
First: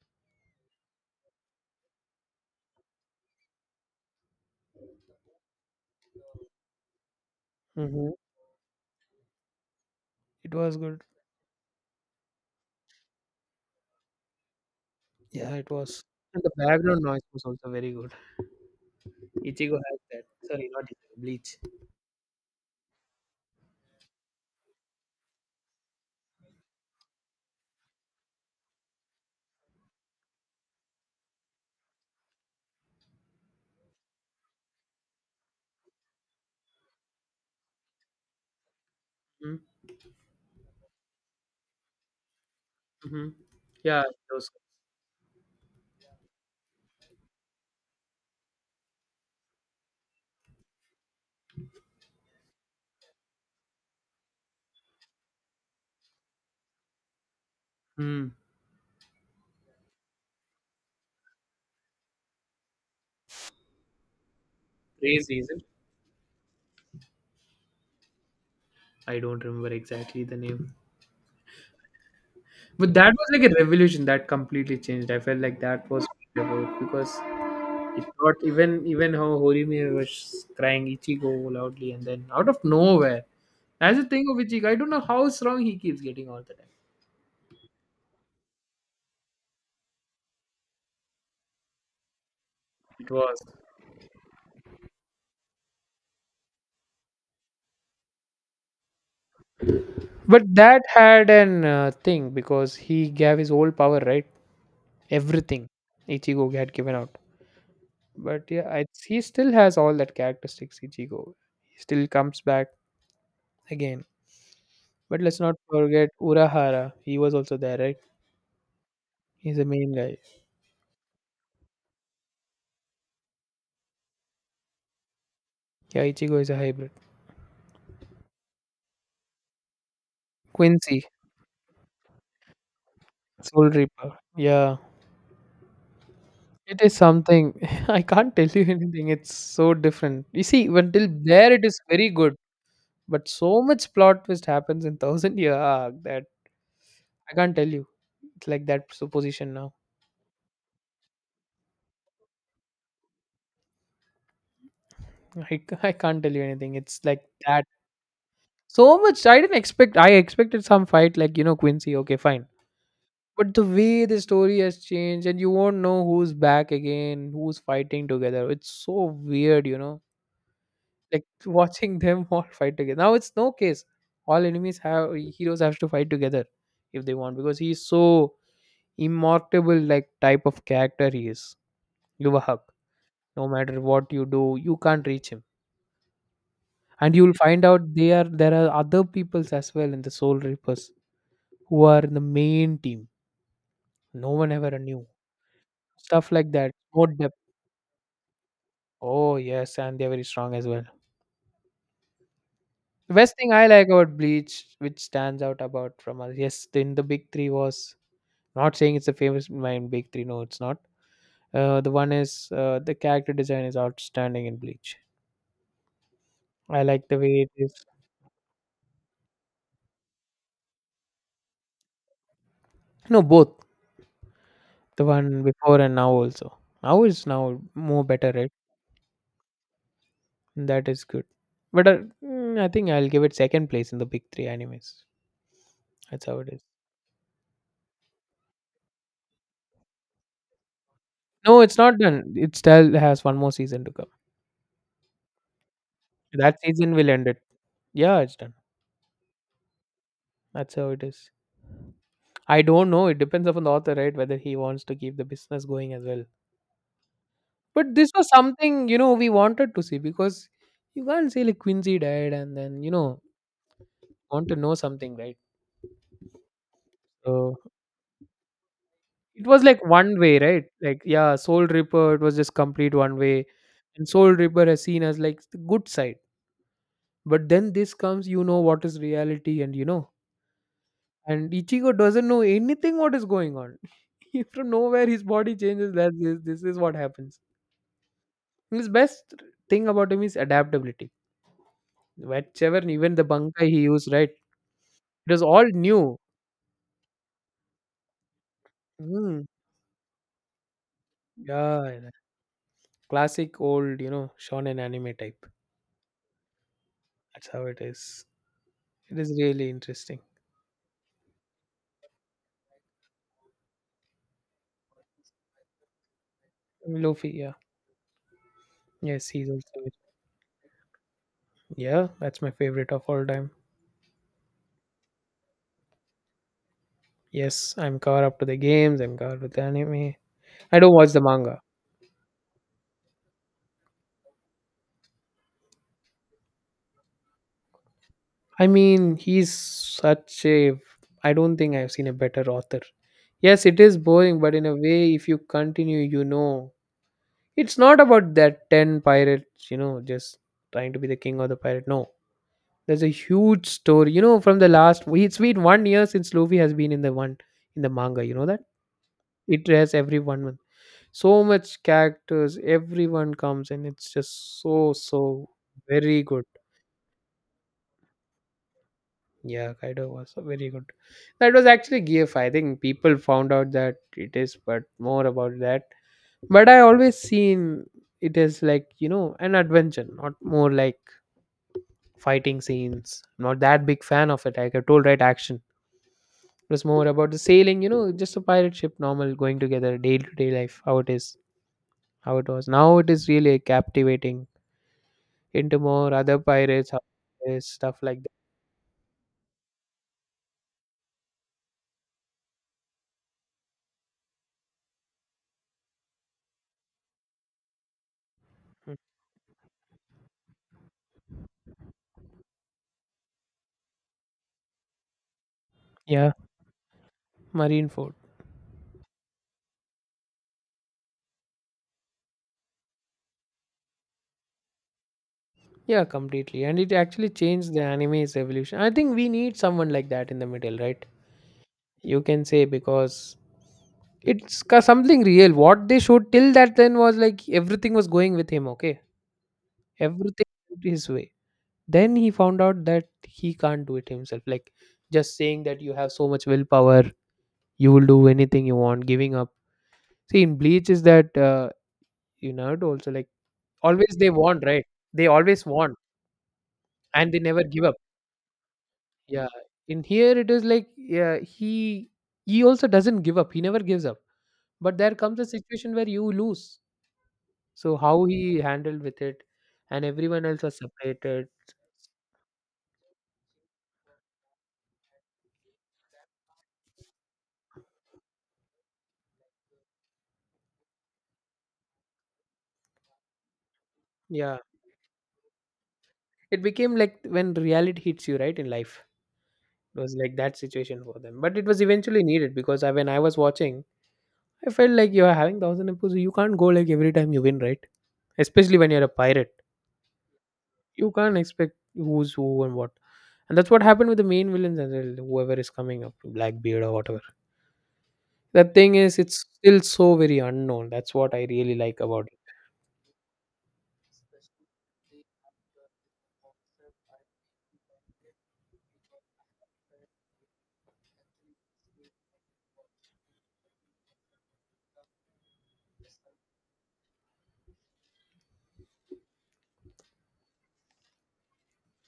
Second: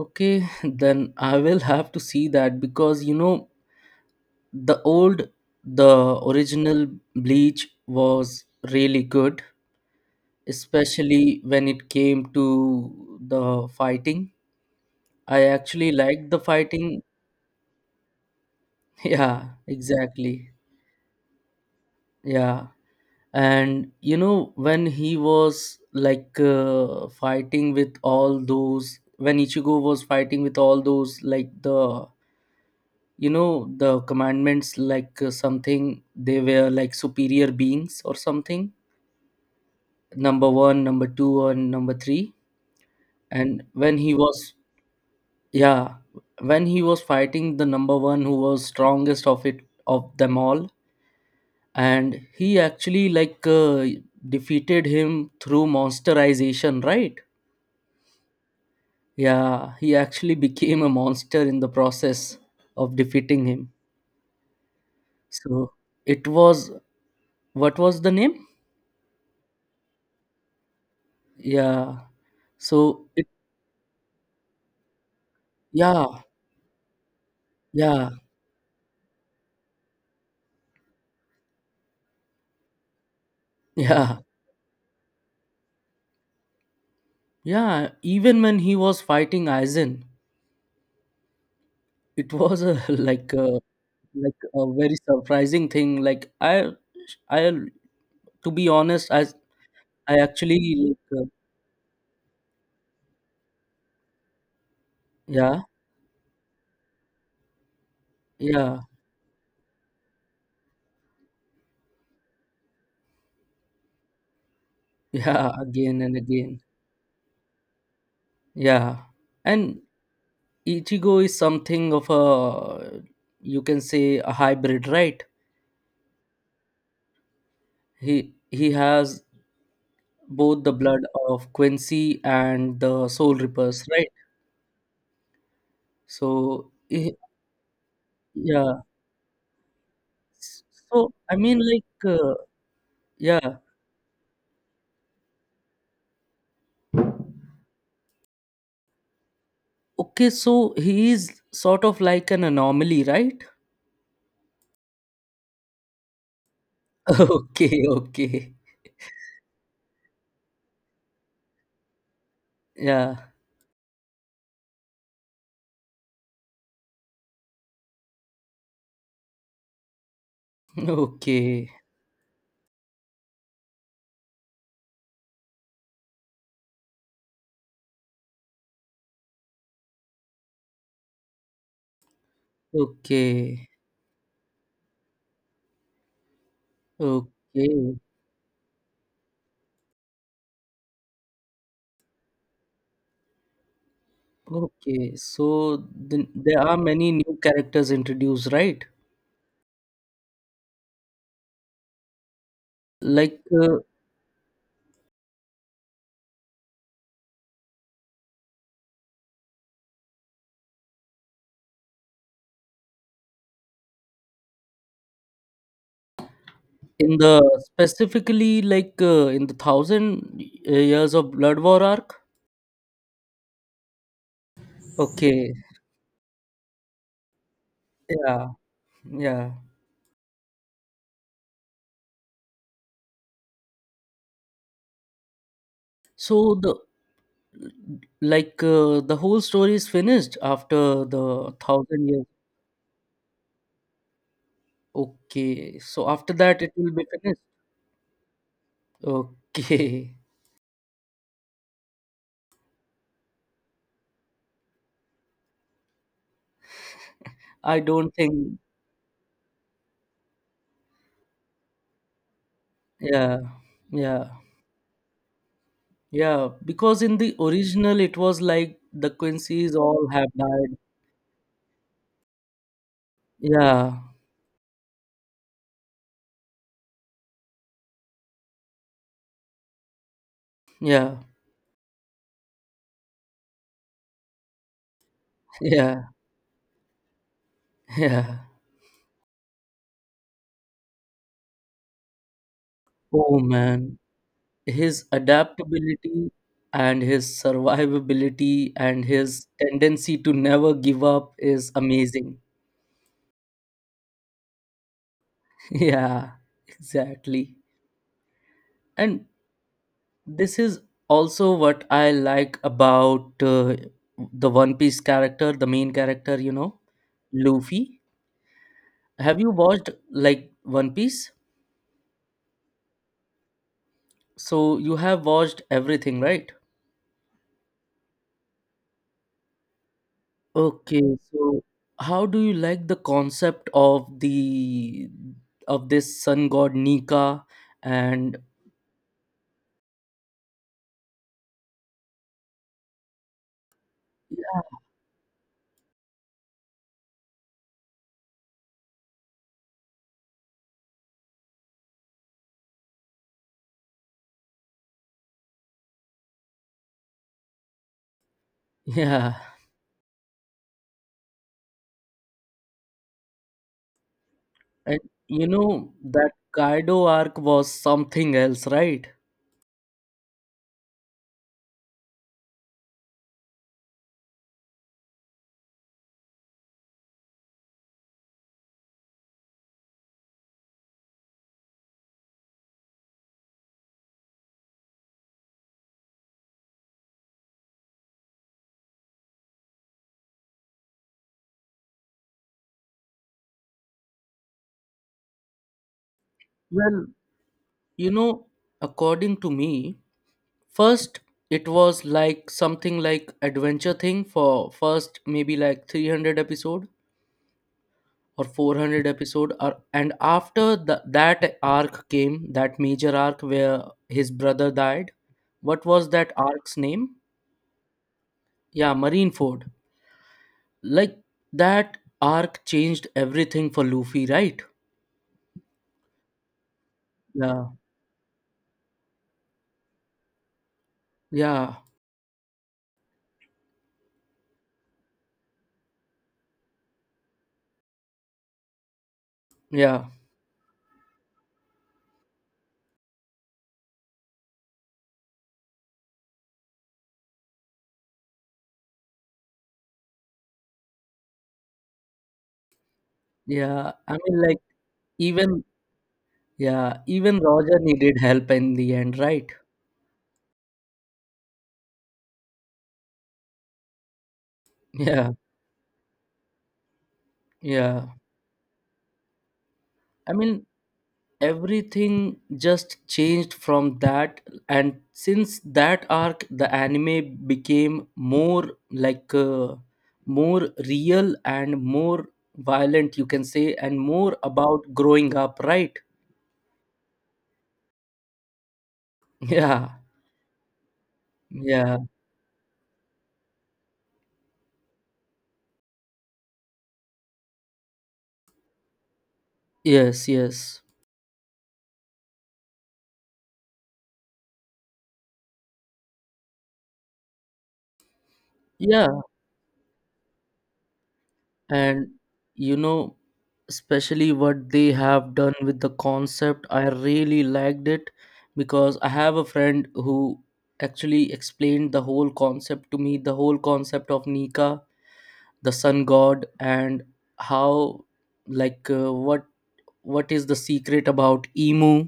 S1: Okay, then I will have to see that because you know the old the original Bleach
S2: Mm-hmm.
S1: was really good,
S2: It was good.
S1: especially when it came to the fighting. I
S2: Yeah, it
S1: actually
S2: was.
S1: liked the
S2: And the background
S1: fighting.
S2: noise was also very good.
S1: Yeah,
S2: Ichigo has that.
S1: exactly.
S2: Sorry, not Ichigo. Bleach.
S1: Yeah. And you know when he was like fighting with all those when Ichigo was fighting with all those like the you know the commandments like something they were like superior beings or something number 1 number 2 and number 3
S2: Mm-hmm.
S1: and when
S2: Yeah,
S1: he
S2: it was
S1: was yeah when he was fighting the number 1 who was strongest of them all and he actually like defeated him through monsterization, right?
S2: mm,
S1: Yeah, he actually became a monster in the process of defeating him.
S2: crazy, isn't it?
S1: So it was, what was the name?
S2: I don't remember exactly the name.
S1: yeah
S2: But
S1: So
S2: that
S1: it,
S2: was like a revolution that completely changed. I felt like that was
S1: yeah,
S2: about because it
S1: yeah,
S2: got even how Horimiya was crying Ichigo loudly, and then out of nowhere, that's the
S1: yeah,
S2: thing of Ichigo. I don't know how strong he keeps getting all the time.
S1: yeah. Even when he was fighting Aizen, it was a
S2: It was.
S1: like a very surprising thing. Like I to be honest, I
S2: But
S1: actually
S2: that
S1: like
S2: had an thing because he gave his whole power, right?
S1: yeah,
S2: Everything Ichigo had given out. But yeah,
S1: yeah,
S2: he still has all that characteristics, Ichigo. He still comes back again. But let's
S1: yeah.
S2: not
S1: Again
S2: forget
S1: and again,
S2: Urahara. He was also there, right?
S1: yeah.
S2: He's the
S1: And
S2: main guy.
S1: Ichigo is something of a you can say a hybrid, right?
S2: Yeah, Ichigo is a hybrid.
S1: He has both the
S2: Quincy,
S1: blood of Quincy and the Soul
S2: Soul
S1: Reapers, right?
S2: Reaper. Yeah.
S1: So
S2: It is something. I can't tell you
S1: yeah,
S2: anything. It's so different. You see, until
S1: so I
S2: there
S1: mean,
S2: it is
S1: like,
S2: very
S1: uh,
S2: good, but
S1: yeah,
S2: so much plot twist happens in Thousand Year Arc that I can't tell you. It's like that supposition now.
S1: okay. So he is sort of like an anomaly, right?
S2: I, I can't tell you anything. It's like that.
S1: Okay, okay,
S2: So much. I didn't expect. I expected some fight, like, you know, Quincy. Okay, fine.
S1: yeah,
S2: But the way the story has changed, and you won't know who's back again, who's fighting together. It's so weird, you know, like
S1: okay,
S2: watching them all fight together. Now it's no case. All enemies have heroes have to fight together if they want because he's so immortable like type of character he is. Give a hug. No
S1: okay,
S2: matter what you do, you can't reach him. And you'll find out
S1: okay,
S2: they are there are other peoples as well in the Soul Reapers who are in the main team. No one ever knew.
S1: okay. So then
S2: Stuff like
S1: there
S2: that.
S1: are
S2: More
S1: many
S2: depth.
S1: new characters introduced, right?
S2: Oh yes, and they're very strong as well. The best
S1: Like
S2: thing I like about Bleach, which stands out about from us, yes, in the big three was. Not saying it's a famous mind big three. No, it's not. The one is the character design is outstanding in Bleach. I like the
S1: in the
S2: way it is.
S1: specifically, like in the thousand years of Blood War arc.
S2: No, both the one
S1: Okay,
S2: before and now also. Now is now more better,
S1: yeah,
S2: right?
S1: yeah.
S2: That is good. But I think I'll give it second place in the big three animes. That's how it
S1: So
S2: is.
S1: the whole story is finished after the
S2: No, it's not
S1: thousand years,
S2: done. It still has one more season to come.
S1: okay, so after
S2: That
S1: that it will
S2: season
S1: be
S2: will end it.
S1: finished,
S2: Yeah, it's done.
S1: okay.
S2: That's how it is. I don't know. It depends upon the author, right? Whether he wants to keep the business going as well.
S1: I
S2: But this
S1: don't
S2: was
S1: think,
S2: something, we wanted to see because you can't say like Quincy died and then,
S1: yeah, yeah,
S2: want to know something, right?
S1: yeah, because in the
S2: So
S1: original it was like the
S2: it was
S1: Quincy's
S2: like
S1: all
S2: one
S1: have
S2: way, right?
S1: died,
S2: Like, yeah, Soul Reaper, it was just complete one way.
S1: yeah,
S2: And Soul Reaper has seen as like the good side. But then this comes, you know what is reality, and you know.
S1: yeah,
S2: And Ichigo doesn't know anything what is going on. From nowhere his body changes.
S1: yeah,
S2: That this is what happens.
S1: yeah.
S2: His best thing about him is adaptability. Whichever even the
S1: Oh
S2: bunkai he
S1: man,
S2: used, right? It
S1: his
S2: was all new.
S1: adaptability and his survivability and
S2: Mm.
S1: his tendency to never give up is
S2: Yeah, yeah.
S1: amazing.
S2: Classic old, shonen anime type.
S1: Yeah,
S2: That's
S1: exactly.
S2: how it is. It
S1: And
S2: is really interesting.
S1: this is also what I like about the One Piece character, the main character, you know,
S2: Luffy, yeah.
S1: Luffy.
S2: Yes,
S1: Have
S2: he's
S1: you
S2: also.
S1: watched like One Piece?
S2: Yeah, that's my favorite of all time.
S1: So you have watched everything, right?
S2: Yes, I'm caught up to the games, I'm caught up with the anime. I don't watch
S1: Okay,
S2: the manga.
S1: so how do you like the concept of the of this sun god Nika and
S2: I mean, he's such a. I don't think I've seen a better author. Yes, it is boring, but in a
S1: yeah,
S2: way, if you continue, you know. It's not about that 10 pirates, just trying to be the king or the pirate. No. There's a huge story, from the last. It's been one year since Luffy has been in the one in the manga. You know that
S1: yeah.
S2: it has every one month. So much characters, everyone comes, and it's just so
S1: And you
S2: so
S1: know
S2: very
S1: that
S2: good.
S1: Kaido arc was something else, right?
S2: Yeah, Kaido was very good. That was actually GF. I think people found out that it is, but more about that. But I always seen it as like an adventure, not more like fighting scenes. Not that big fan of it. Like I told, right? Action. It was more about the sailing, just a pirate ship, normal going together, day to day life, how it is, how it was. Now it is really captivating into more other pirates, how
S1: Well,
S2: it is, stuff
S1: you
S2: like
S1: know, according to me, first it was like something like adventure thing for first maybe like 300 episode or
S2: that. Mm.
S1: 400 episode or, and after that arc came that major arc where his brother died, what was
S2: Yeah,
S1: that arc's name?
S2: Marine Ford.
S1: Yeah, Marineford. Like that arc changed everything for Luffy, right?
S2: Yeah, completely. And it actually
S1: Yeah,
S2: changed the anime's evolution. I think we need someone like that in the middle, right?
S1: yeah,
S2: You can say because it's something real. What they showed till that then was like everything was going with him, okay?
S1: yeah,
S2: Everything went his way. Then he found out that he can't do it himself, like just saying that you have so much willpower, you will do anything you want giving up. See, in bleach is that you know also like
S1: yeah, I
S2: always they
S1: mean like,
S2: want, right? They
S1: even
S2: always want,
S1: yeah,
S2: and
S1: even
S2: they never
S1: Roger
S2: give up,
S1: needed help in the end,
S2: yeah.
S1: right?
S2: In here it is like, yeah, he also doesn't give up, he never gives up. But there
S1: Yeah,
S2: comes a situation where you lose, so
S1: yeah.
S2: how he handled with it, and
S1: I
S2: everyone else
S1: mean,
S2: was separated,
S1: everything just changed from that. And since that arc, the anime became more like more real and more violent, you can say, and more
S2: yeah.
S1: about growing up, right?
S2: It became like when reality hits you right in life.
S1: Yeah,
S2: It was like that situation for them. But it was
S1: yeah.
S2: eventually needed because I, when I was watching, I felt like you are having 1,000 episodes. You can't go like every time you win, right? Especially when you're a pirate.
S1: Yes, yes.
S2: You can't expect who's who and what. And that's what happened with the main villains as well, whoever is coming up, Blackbeard or whatever. The thing
S1: Yeah.
S2: is, it's still so very unknown. That's what I really like
S1: And
S2: about it.
S1: you know especially what they have done with the concept I really liked it, because I have a friend who actually explained the whole concept to me, the whole concept of Nika the sun god, and how, like, what is the secret about Emu,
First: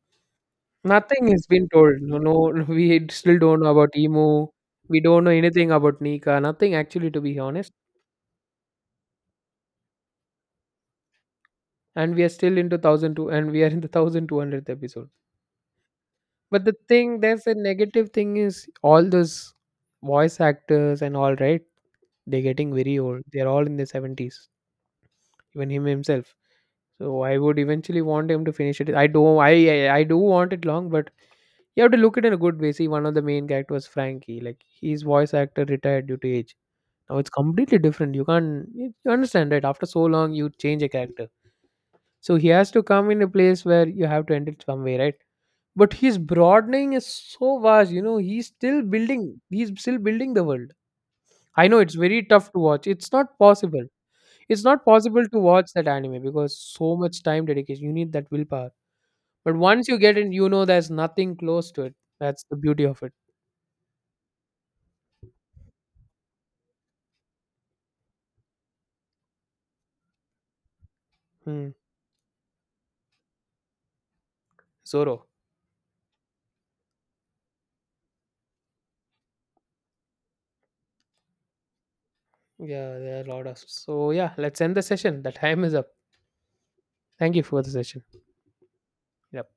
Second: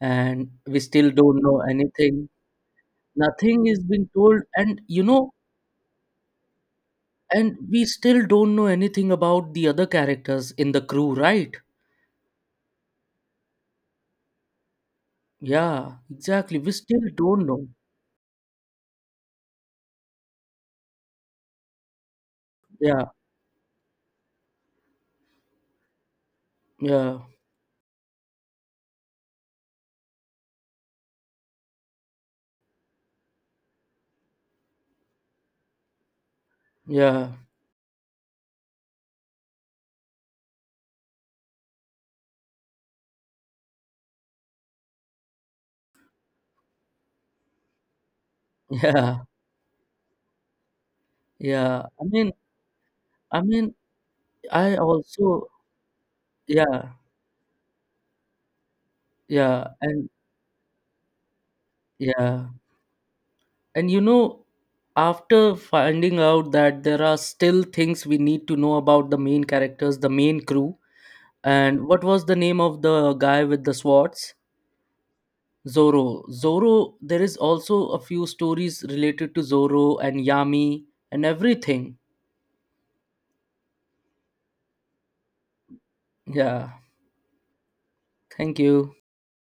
S1: and we still
S2: Nothing
S1: don't
S2: has
S1: know
S2: been told. No,
S1: anything.
S2: no, we still don't
S1: Nothing
S2: know
S1: is
S2: about
S1: being told.
S2: Emu.
S1: And
S2: We
S1: you
S2: don't know
S1: know,
S2: anything about Nika. Nothing actually, to be
S1: and
S2: honest.
S1: we still don't know anything about the other characters in the crew, right?
S2: And we are still into 1,002, and we are in the 1,200th episode.
S1: Yeah, exactly.
S2: But
S1: We
S2: the
S1: still
S2: thing,
S1: don't
S2: there's a
S1: know.
S2: negative thing is all those voice actors and all right. They're getting very
S1: Yeah,
S2: old. They're all in their 70s. Even him himself.
S1: yeah,
S2: So I would eventually want him to finish it. I do. I do want it long, but you have to look at it in a good way. See, one of the main characters, Frankie. Like his voice actor retired due to age. Now it's
S1: yeah,
S2: completely different. You can't, you understand, right? After so long, you change a character, so he has to come in a place where you have to end it some way, right? But his broadening is so vast. You know, he's still
S1: yeah,
S2: building. He's still building the world. I know
S1: yeah.
S2: it's
S1: I
S2: very
S1: mean,
S2: tough to watch. It's not
S1: I mean,
S2: possible. It's
S1: I
S2: not possible to
S1: also,
S2: watch that anime because
S1: yeah,
S2: so much time dedication. You need that willpower. But
S1: yeah,
S2: once you
S1: and
S2: get in, you know there's nothing close to it. That's
S1: yeah,
S2: the beauty of it.
S1: and you know, after finding out that there are still things we need to know about the main characters, the main crew,
S2: Hmm.
S1: and what was the name of the guy with the swords?
S2: Zoro.
S1: Zoro. Zoro, there is also a few stories related to Zoro and Yami and everything.
S2: Yeah, there are a lot of. So yeah, let's end the session. The time is up.
S1: Yeah,
S2: Thank you for the session.
S1: thank you.
S2: Yep.